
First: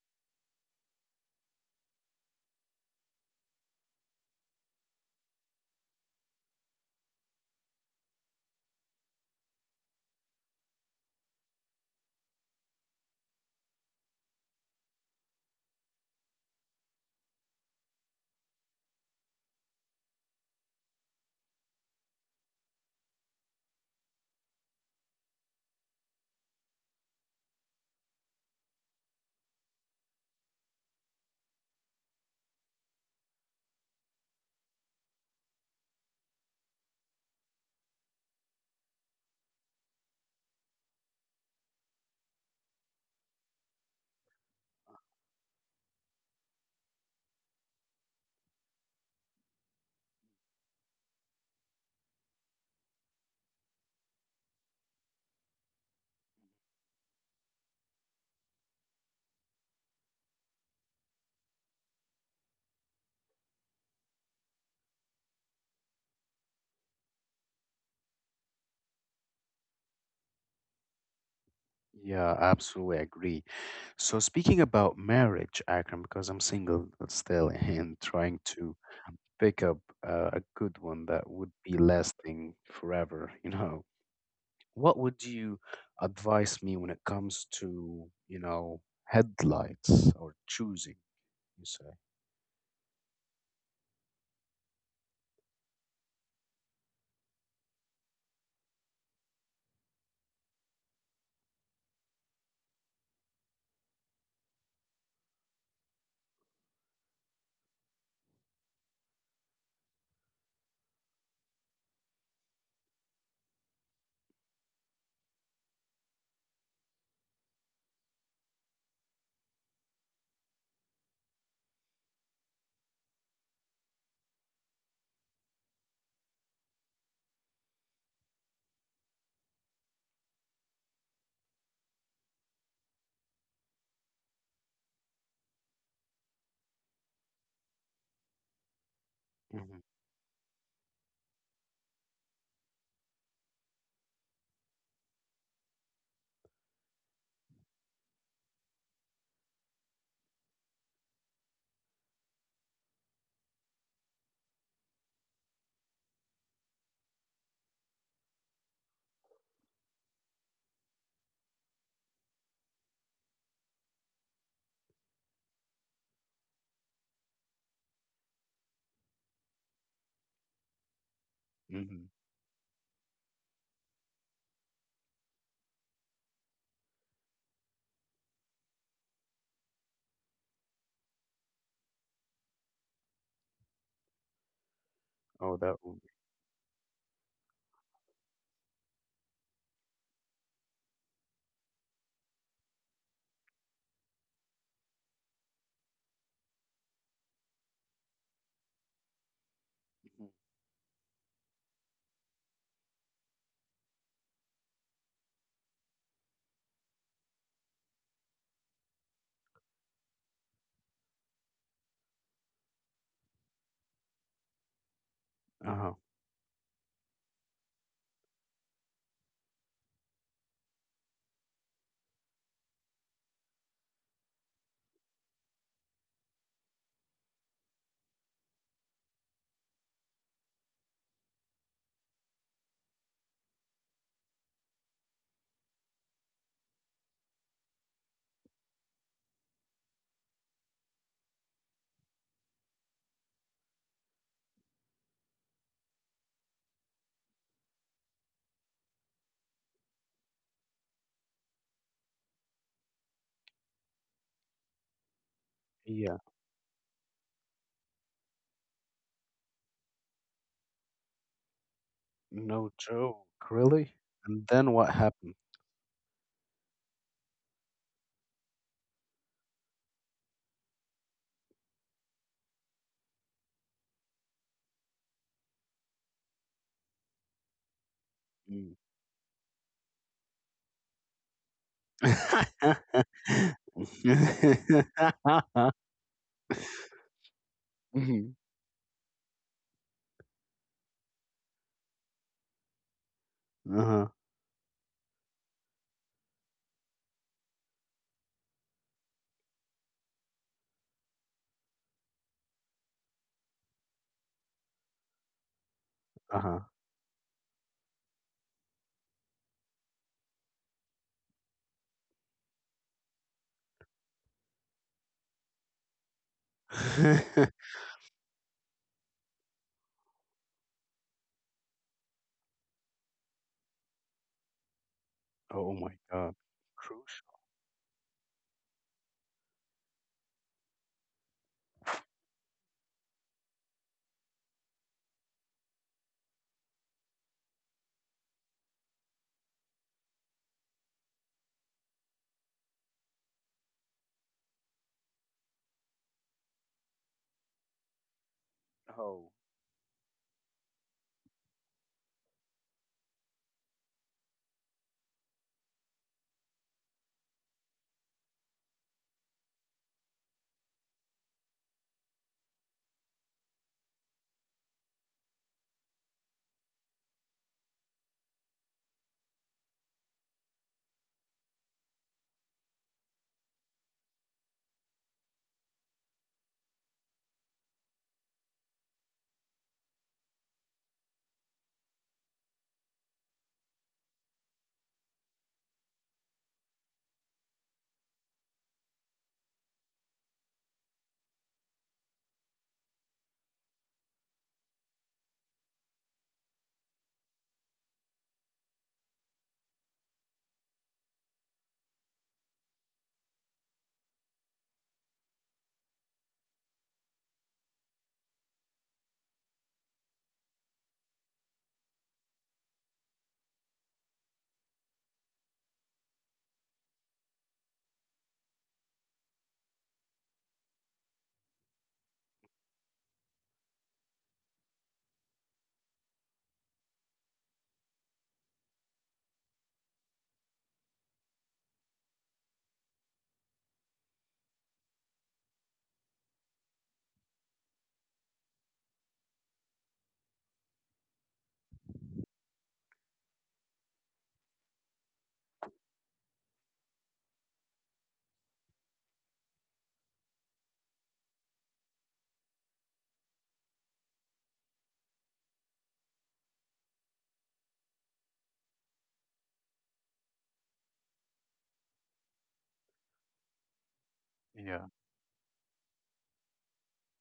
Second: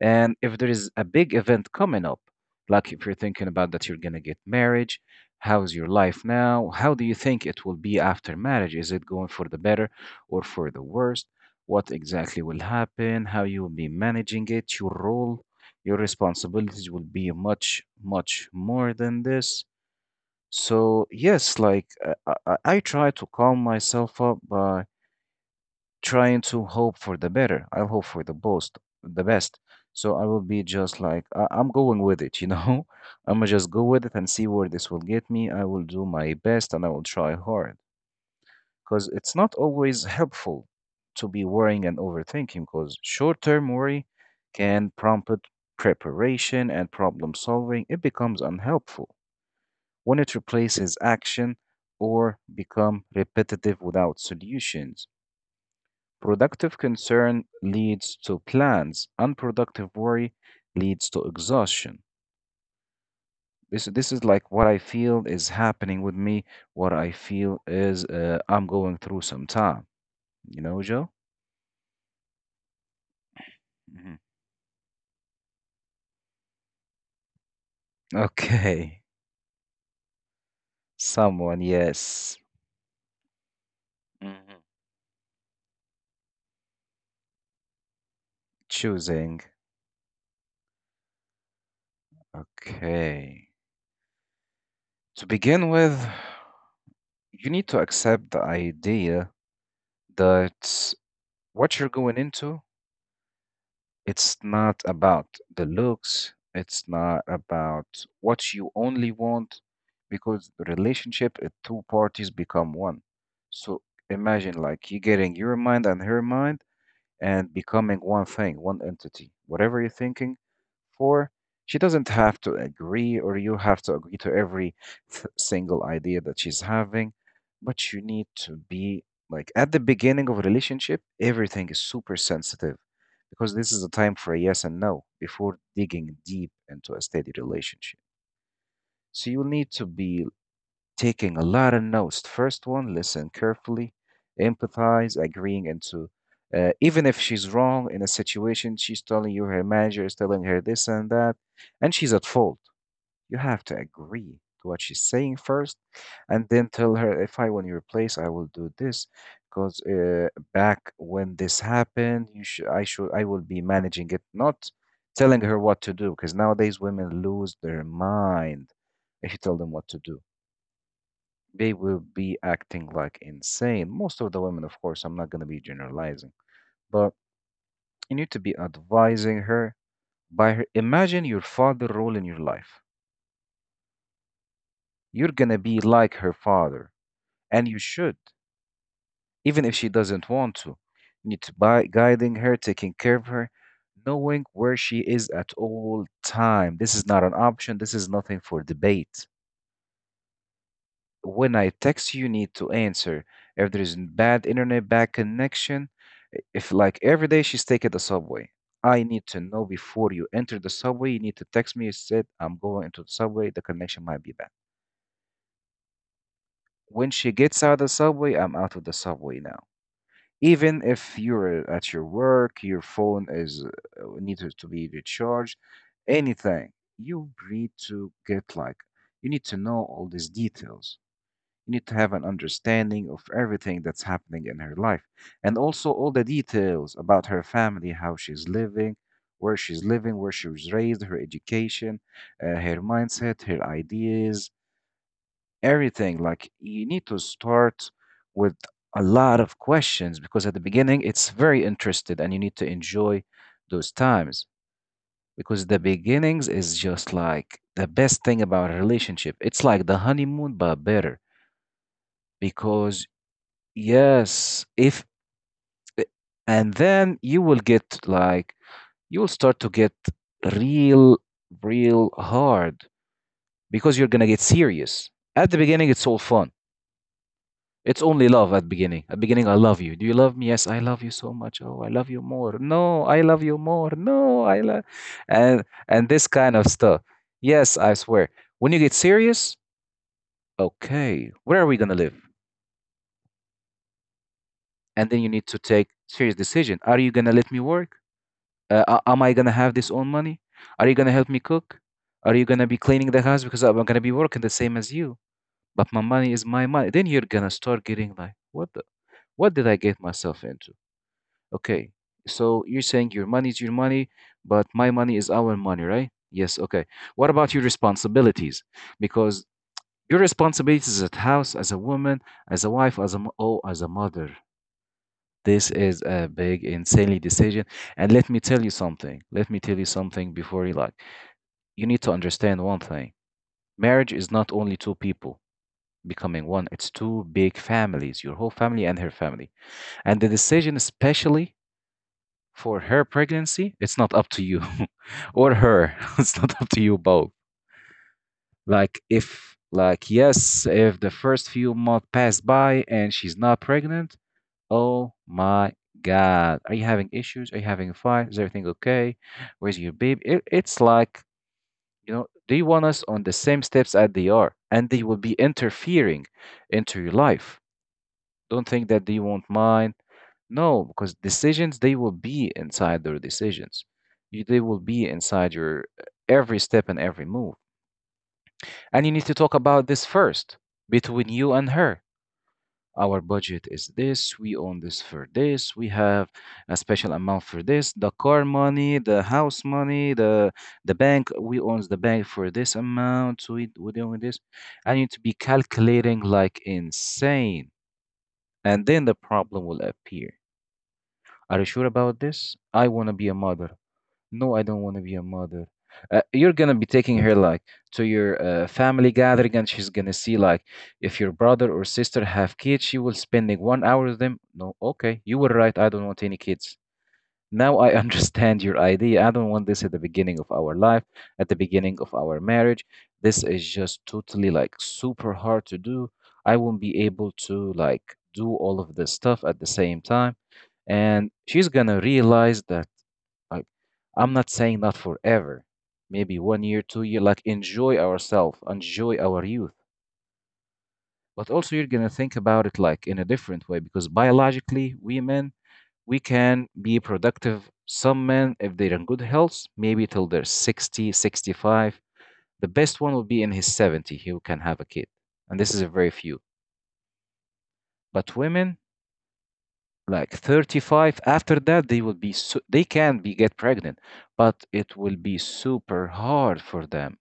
[SPEAKER 1] And if there is a big event coming up, like if you're thinking about that you're going to get marriage, how's your life now? How do you think it will be after marriage? Is it going for the better or for the worst? What exactly will happen? How you will be managing it? Your role, your responsibilities will be much, much more than this. So yes, like I I try to calm myself up by trying to hope for the better. I'll hope for the the best. So I will be just like I'm going with it, you know? *laughs* I'm gonna just go with it and see where this will get me. I will do my best and I will try hard because it's not always helpful to be worrying and overthinking because short-term worry can prompt preparation and problem solving. It becomes unhelpful when it replaces action or become repetitive without solutions. Productive concern leads to plans. Unproductive worry leads to exhaustion. This is like what I feel is happening with me. What I feel is I'm going through some time. You know, Joe?
[SPEAKER 2] Yeah, absolutely agree. So
[SPEAKER 1] Hmm.
[SPEAKER 2] speaking about marriage, Akram, because I'm single still *laughs* and trying to
[SPEAKER 1] Okay.
[SPEAKER 2] pick up a good one that would
[SPEAKER 1] Someone,
[SPEAKER 2] be
[SPEAKER 1] yes.
[SPEAKER 2] lasting forever, you know.
[SPEAKER 1] Hmm.
[SPEAKER 2] What would you advise me when it comes to, you know,
[SPEAKER 1] Choosing.
[SPEAKER 2] headlights or choosing, you say?
[SPEAKER 1] Okay. To begin with, you need to accept the idea that what you're going into, it's not about the looks, it's not about what you only want, because the relationship, two parties become one. So imagine like you getting your mind and her mind and becoming one thing, one entity. Whatever you're thinking, for she doesn't have to agree or you have to agree to every single idea that she's having, but you need to be like at the beginning of a relationship everything is super sensitive because this is a time for a yes and no before digging deep into a steady relationship, so you need
[SPEAKER 2] Hmm.
[SPEAKER 1] to be taking a lot of notes. First one, listen carefully, empathize, agreeing into even if she's wrong in a situation, she's telling you her manager is telling her this and that, and she's at fault. You have to agree to what she's saying first, and then tell her if I want your place, I will do this. Because back when this happened, you should I will be managing it, not telling her what to do. Because nowadays women lose their mind if you tell them what to do, they will
[SPEAKER 2] Hmm.
[SPEAKER 1] be acting like insane. Most of the women, of course, I'm not going to be generalizing, but you need to be advising her by her. Imagine your father role in your life. You're going
[SPEAKER 2] Oh,
[SPEAKER 1] to
[SPEAKER 2] that
[SPEAKER 1] be
[SPEAKER 2] would be.
[SPEAKER 1] like her father, and you should, even if she doesn't want to. You need to by guiding her, taking care of her, knowing where she is at all time. This is not an option. This is nothing for debate. When I text you need to answer. If there's bad internet, bad connection, if like every day she's taking the subway, I need to know before you enter the subway. You need to text me. You said I'm going into the subway. The connection might be bad.
[SPEAKER 2] Uh-huh.
[SPEAKER 1] When she gets out of the subway, I'm out of the subway now. Even if you're at your work, your phone is needs to be recharged. Anything you need to get like you need to know all these details. You need to have an understanding of everything that's happening in her life and also all the details about her family, how she's living, where she was raised, her education, her mindset, her ideas, everything. Like you need to start with a lot of questions because at the beginning it's very interested and you need to enjoy those times because the
[SPEAKER 2] Yeah,
[SPEAKER 1] beginnings is just like the best thing about a relationship. It's like the honeymoon, but better
[SPEAKER 2] no
[SPEAKER 1] because
[SPEAKER 2] joke, really? And
[SPEAKER 1] yes,
[SPEAKER 2] then what
[SPEAKER 1] if
[SPEAKER 2] happened?
[SPEAKER 1] eh, and then you will get like you will start to get real, real hard because you're gonna get serious. At the beginning, it's all fun. It's only love at
[SPEAKER 2] Mm.
[SPEAKER 1] beginning. At beginning, I love you. Do you love me? Yes, I love you so much. Oh, I love you more. No, I love you
[SPEAKER 2] *laughs*
[SPEAKER 1] more. No, I love, and this kind of stuff. Yes, I swear.
[SPEAKER 2] Mhm.
[SPEAKER 1] When you get serious, okay, where are we gonna live?
[SPEAKER 2] Uh-huh,
[SPEAKER 1] And then you need to take serious decision. Are you gonna let me work? Am I gonna have this own money? Are you gonna help me cook? Are you gonna be cleaning the house because I'm gonna be working the same as you? But my money is my
[SPEAKER 2] uh-huh.
[SPEAKER 1] money. Then you're gonna start getting like, what the, what did I get myself into? Okay, so you're saying your money is your money, but my money is our money, right? Yes. Okay. What about your
[SPEAKER 2] *laughs*
[SPEAKER 1] responsibilities? Because your responsibilities at house, as a woman, as a wife, as a as a mother. This
[SPEAKER 2] Oh my
[SPEAKER 1] is a
[SPEAKER 2] god.
[SPEAKER 1] big, insanely
[SPEAKER 2] Crucial.
[SPEAKER 1] decision. And let me tell you something. Let me tell you something before you like. You need to understand one thing. Marriage is not only two people becoming one, it's two big families, your whole family and her family. And the decision, especially for her pregnancy, it's not up to you *laughs* or her. *laughs* It's not up to you both. Like,
[SPEAKER 2] Oh,
[SPEAKER 1] yes, if the first few months pass by and she's not pregnant, oh my God. Are you having issues? Are you having a fight? Is everything okay? Where's your baby? It's like, you know, they want us on the same steps as they are, and they will be interfering into your life. Don't think that they won't mind. No, because decisions, they will be inside their decisions. They will be inside your every step and every move. And you need to talk about this first between you and her. Our budget is this, we own this for this, we have a special amount for this, the car money, the house money, the bank, we owns the bank for this amount, so we doing this. I need to be calculating like insane, and then the problem will appear. Are you sure about this? I want to be a mother. No, I don't want to be a mother. You're gonna be taking her like to your family gathering, and she's gonna see like if your brother or sister have kids, she will spending 1 hour with them. No, okay, you were right. I don't want any kids. Now I *laughs* understand your idea. I don't want this at the beginning of our life, at the beginning of our marriage. This is just totally like super hard to do. I won't be able to like do all of this stuff at the same time and she's gonna realize that like I'm not saying not forever, maybe 1 year 2 year like enjoy ourselves enjoy our youth, but also you're gonna think about it like in a different way because biologically we men, we can be productive, some men if they're in good health maybe till they're 60, 65. The best one will be in his 70, he who can have a kid, and this is a very few. But women, like 35, after that they will be they can be get pregnant, but
[SPEAKER 2] yeah.
[SPEAKER 1] it will be super hard for them.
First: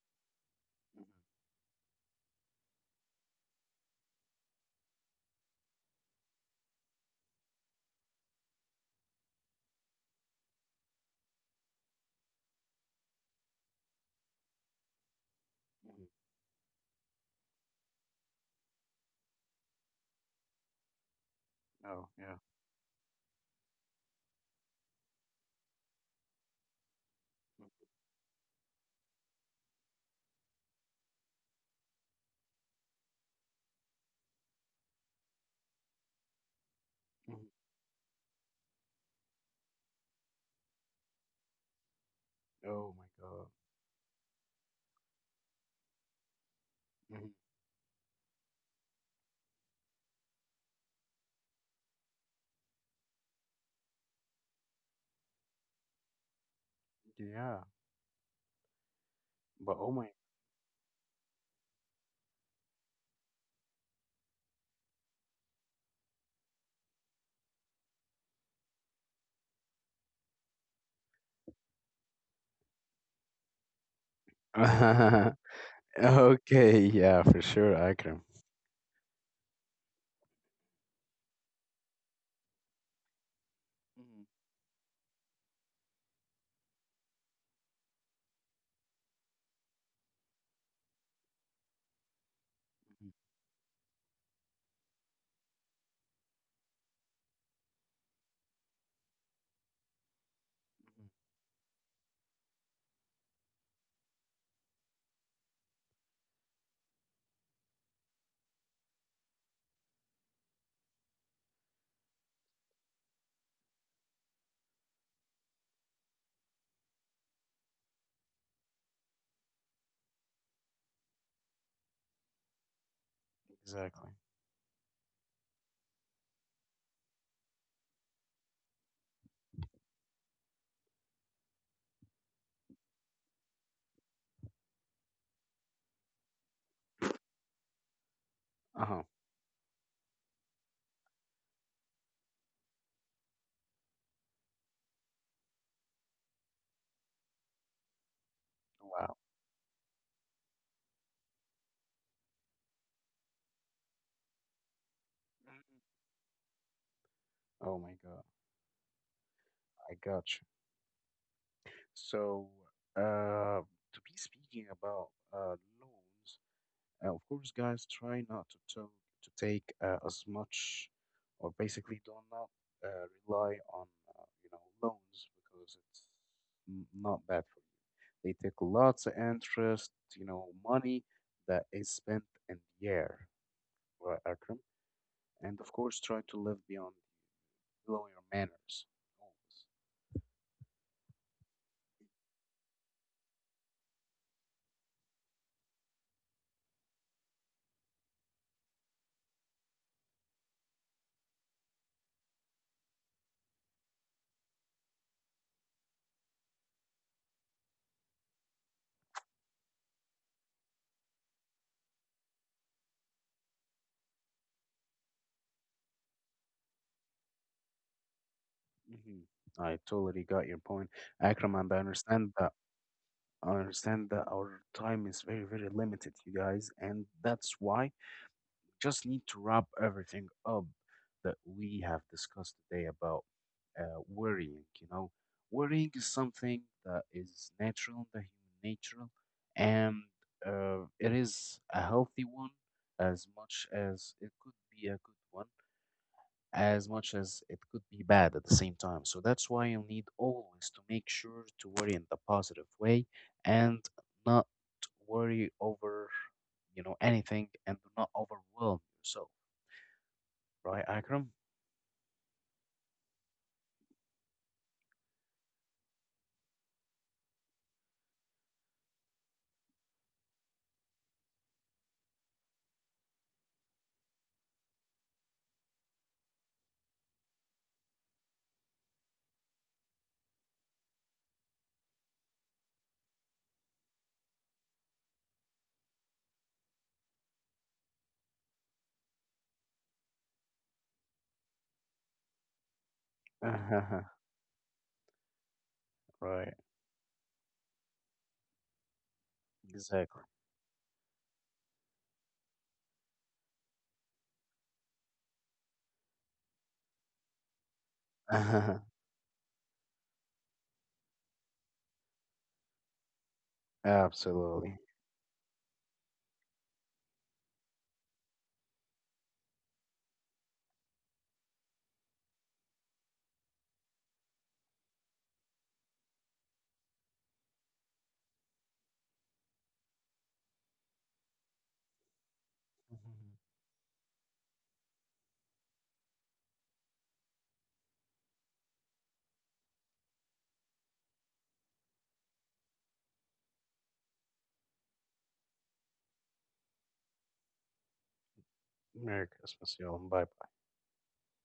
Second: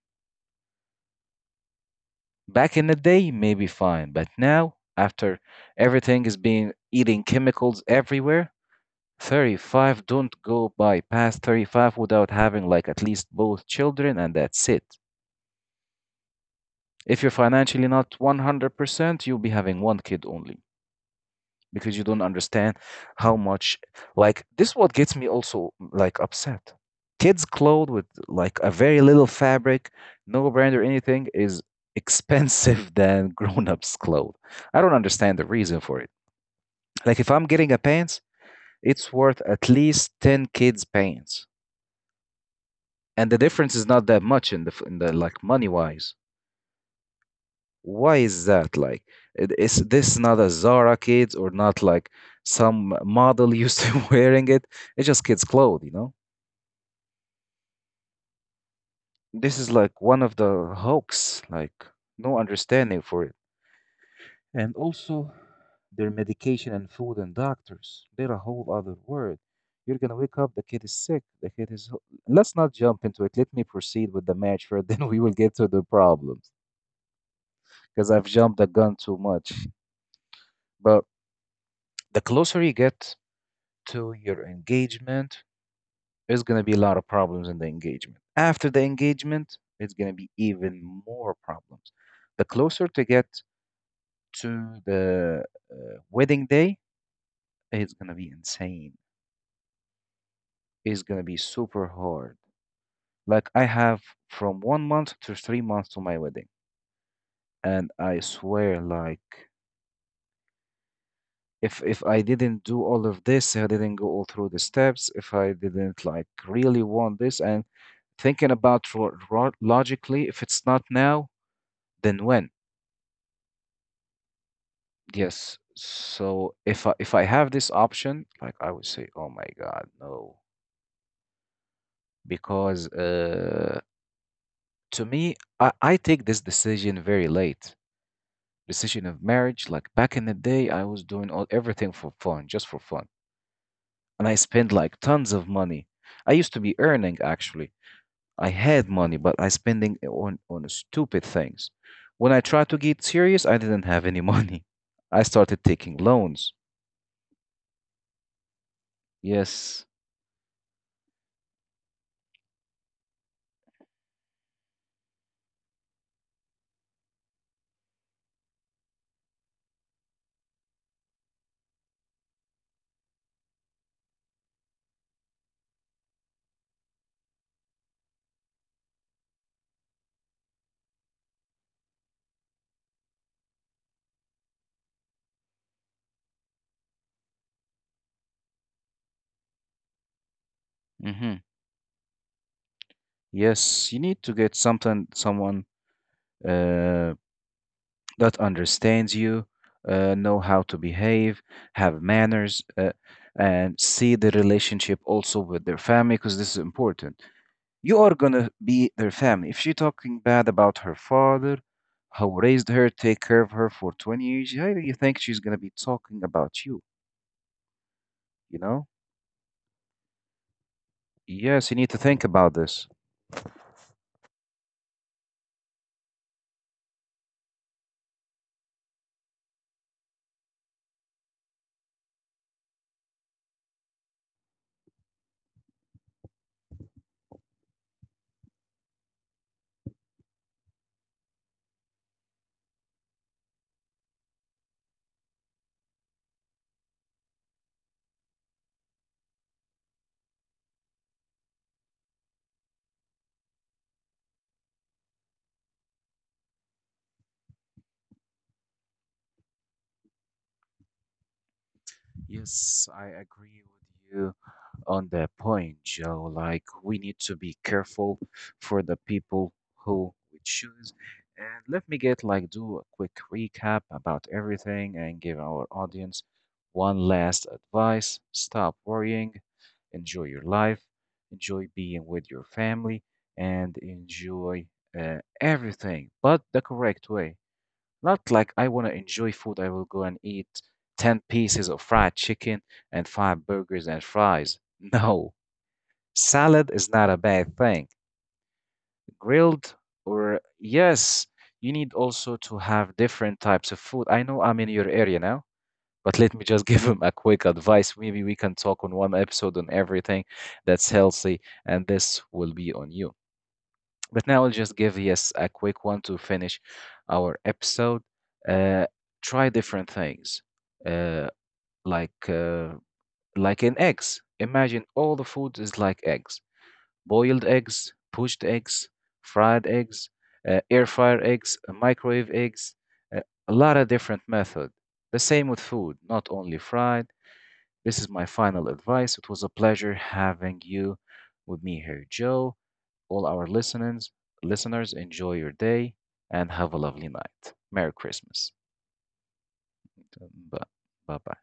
[SPEAKER 1] Back in the day maybe fine, but now after everything is being eating chemicals everywhere, 35, don't go by past 35 without having like at least both children, and that's it.
[SPEAKER 2] Mhm.
[SPEAKER 1] If you're financially not 100%, you'll be having one kid only, because you
[SPEAKER 2] Oh,
[SPEAKER 1] don't
[SPEAKER 2] yeah.
[SPEAKER 1] understand how much. Like, this is what gets me also, like, upset. Kids clothed with like a very little fabric, no brand or anything, is expensive *laughs* than grown-ups clothes. I don't understand the reason for it. Like, if
[SPEAKER 2] Mhm.
[SPEAKER 1] I'm getting a pants, it's worth at least 10 kids pants.
[SPEAKER 2] Oh my
[SPEAKER 1] And the
[SPEAKER 2] god.
[SPEAKER 1] difference is not that much in the in the, like, money wise.
[SPEAKER 2] Mhm.
[SPEAKER 1] Why is that? Like, is this not a Zara kids or not like some model used to *laughs* wearing it? It's just kids' clothes, you know?
[SPEAKER 2] Yeah,
[SPEAKER 1] This is
[SPEAKER 2] but oh
[SPEAKER 1] like
[SPEAKER 2] my.
[SPEAKER 1] one of the hoax, like, no understanding for it. And also, their medication and food and doctors, they're a whole other word. You're gonna wake up, the kid is sick, the kid is. Ho- let's not jump into it. Let me proceed with the match first, *laughs* then we will
[SPEAKER 2] *laughs*
[SPEAKER 1] get to the problems
[SPEAKER 2] Okay, yeah, for sure,
[SPEAKER 1] because
[SPEAKER 2] Akram.
[SPEAKER 1] I've jumped the gun too much. But the closer you get to
[SPEAKER 2] Mhm,
[SPEAKER 1] your engagement, there's going to be a lot of problems in the engagement. After the engagement, it's going to be even more problems. The closer to
[SPEAKER 2] mhm,
[SPEAKER 1] get to the uh, wedding day, it's going to be insane. It's
[SPEAKER 2] mhm.
[SPEAKER 1] going to be super hard. Like I have from 1 month to 3 months to my wedding. And I swear, like, if I didn't do all of this, if I didn't go all through the steps, if I didn't like really want this, and thinking about logically, if it's not now, then when?
[SPEAKER 2] Exactly.
[SPEAKER 1] Yes. So if I have this option, like I would say, oh my God, no, because to me, I take this decision very late.
[SPEAKER 2] Uh-huh.
[SPEAKER 1] Decision of marriage, like back in the day, I was doing all everything for fun, just for fun, and I spent like tons of money. I used to be earning, actually I had money,
[SPEAKER 2] Wow.
[SPEAKER 1] but I spending it on stupid things. When I tried to get serious, I didn't have any *laughs* money. I started
[SPEAKER 2] Mhm.
[SPEAKER 1] taking loans.
[SPEAKER 2] Oh my god.
[SPEAKER 1] Yes.
[SPEAKER 2] I got you. So, uh, to be speaking about loans, of course, guys, try not to take as much, or basically do not rely on, you know, loans, because it's not bad for you. They take lots of interest, you know, money that is spent in the air, right, Akram? And of course, try to live beyond below your manners. Always.
[SPEAKER 1] hmm Yes, you need to get something, someone uh, that understands you, know how to behave, have manners, and see the relationship also with their family, because this is important. You are gonna be their family. If she talking bad about her father, who raised her, take care of her for 20 years, how do you think she's gonna be talking about you? You know?
[SPEAKER 2] Hmm. I totally got your point, Akram, and
[SPEAKER 1] Yes, you
[SPEAKER 2] I
[SPEAKER 1] need to think
[SPEAKER 2] understand that.
[SPEAKER 1] about this.
[SPEAKER 2] I understand that our time is very, very limited, you guys, and that's why just need to wrap everything up that we have discussed today about worrying. You know, worrying is something that is natural in the human nature, and it is a healthy one as much as it could be a good one, as much as it could be bad at the same time. So that's why you need always to make sure to worry in the positive way and not worry over, you know, anything, and do not overwhelm yourself. Right, Akram? *laughs*
[SPEAKER 1] Yes, I agree with you on that point, Joe. Like, we need to be careful for the people who we choose. And let me get, like, do a quick recap about everything and give our audience one last advice. Stop worrying, enjoy your life, enjoy being with your family, and enjoy everything, but the correct way. Not like I want to enjoy food. I will go and eat 10 pieces of fried chicken and five burgers and
[SPEAKER 2] Uh-huh.
[SPEAKER 1] fries. *laughs* No,
[SPEAKER 2] Right,
[SPEAKER 1] salad is not a bad thing. Grilled,
[SPEAKER 2] exactly. *laughs*
[SPEAKER 1] or yes, you need also to have different types of food. I know I'm in your area now, but let me just *laughs* give him a quick advice. Maybe we can
[SPEAKER 2] Uh-huh.
[SPEAKER 1] talk on one episode on everything that's healthy, and this will be on you. But now I'll just
[SPEAKER 2] Absolutely.
[SPEAKER 1] give, yes, a quick one to finish our episode. Uh, Try different things, uh, like uh, like in eggs. Imagine all the food is like eggs: boiled eggs, poached eggs, fried eggs, air fryer eggs, microwave eggs. Uh,
[SPEAKER 2] Mhm.
[SPEAKER 1] a lot of different method. The same with food, not only fried. This is my final advice. It was a pleasure having you with me here, Joe. All our listeners, enjoy your day and have a lovely night. Merry Christmas.
[SPEAKER 2] Merry Christmas, y'all. Bye.
[SPEAKER 1] Bye bye.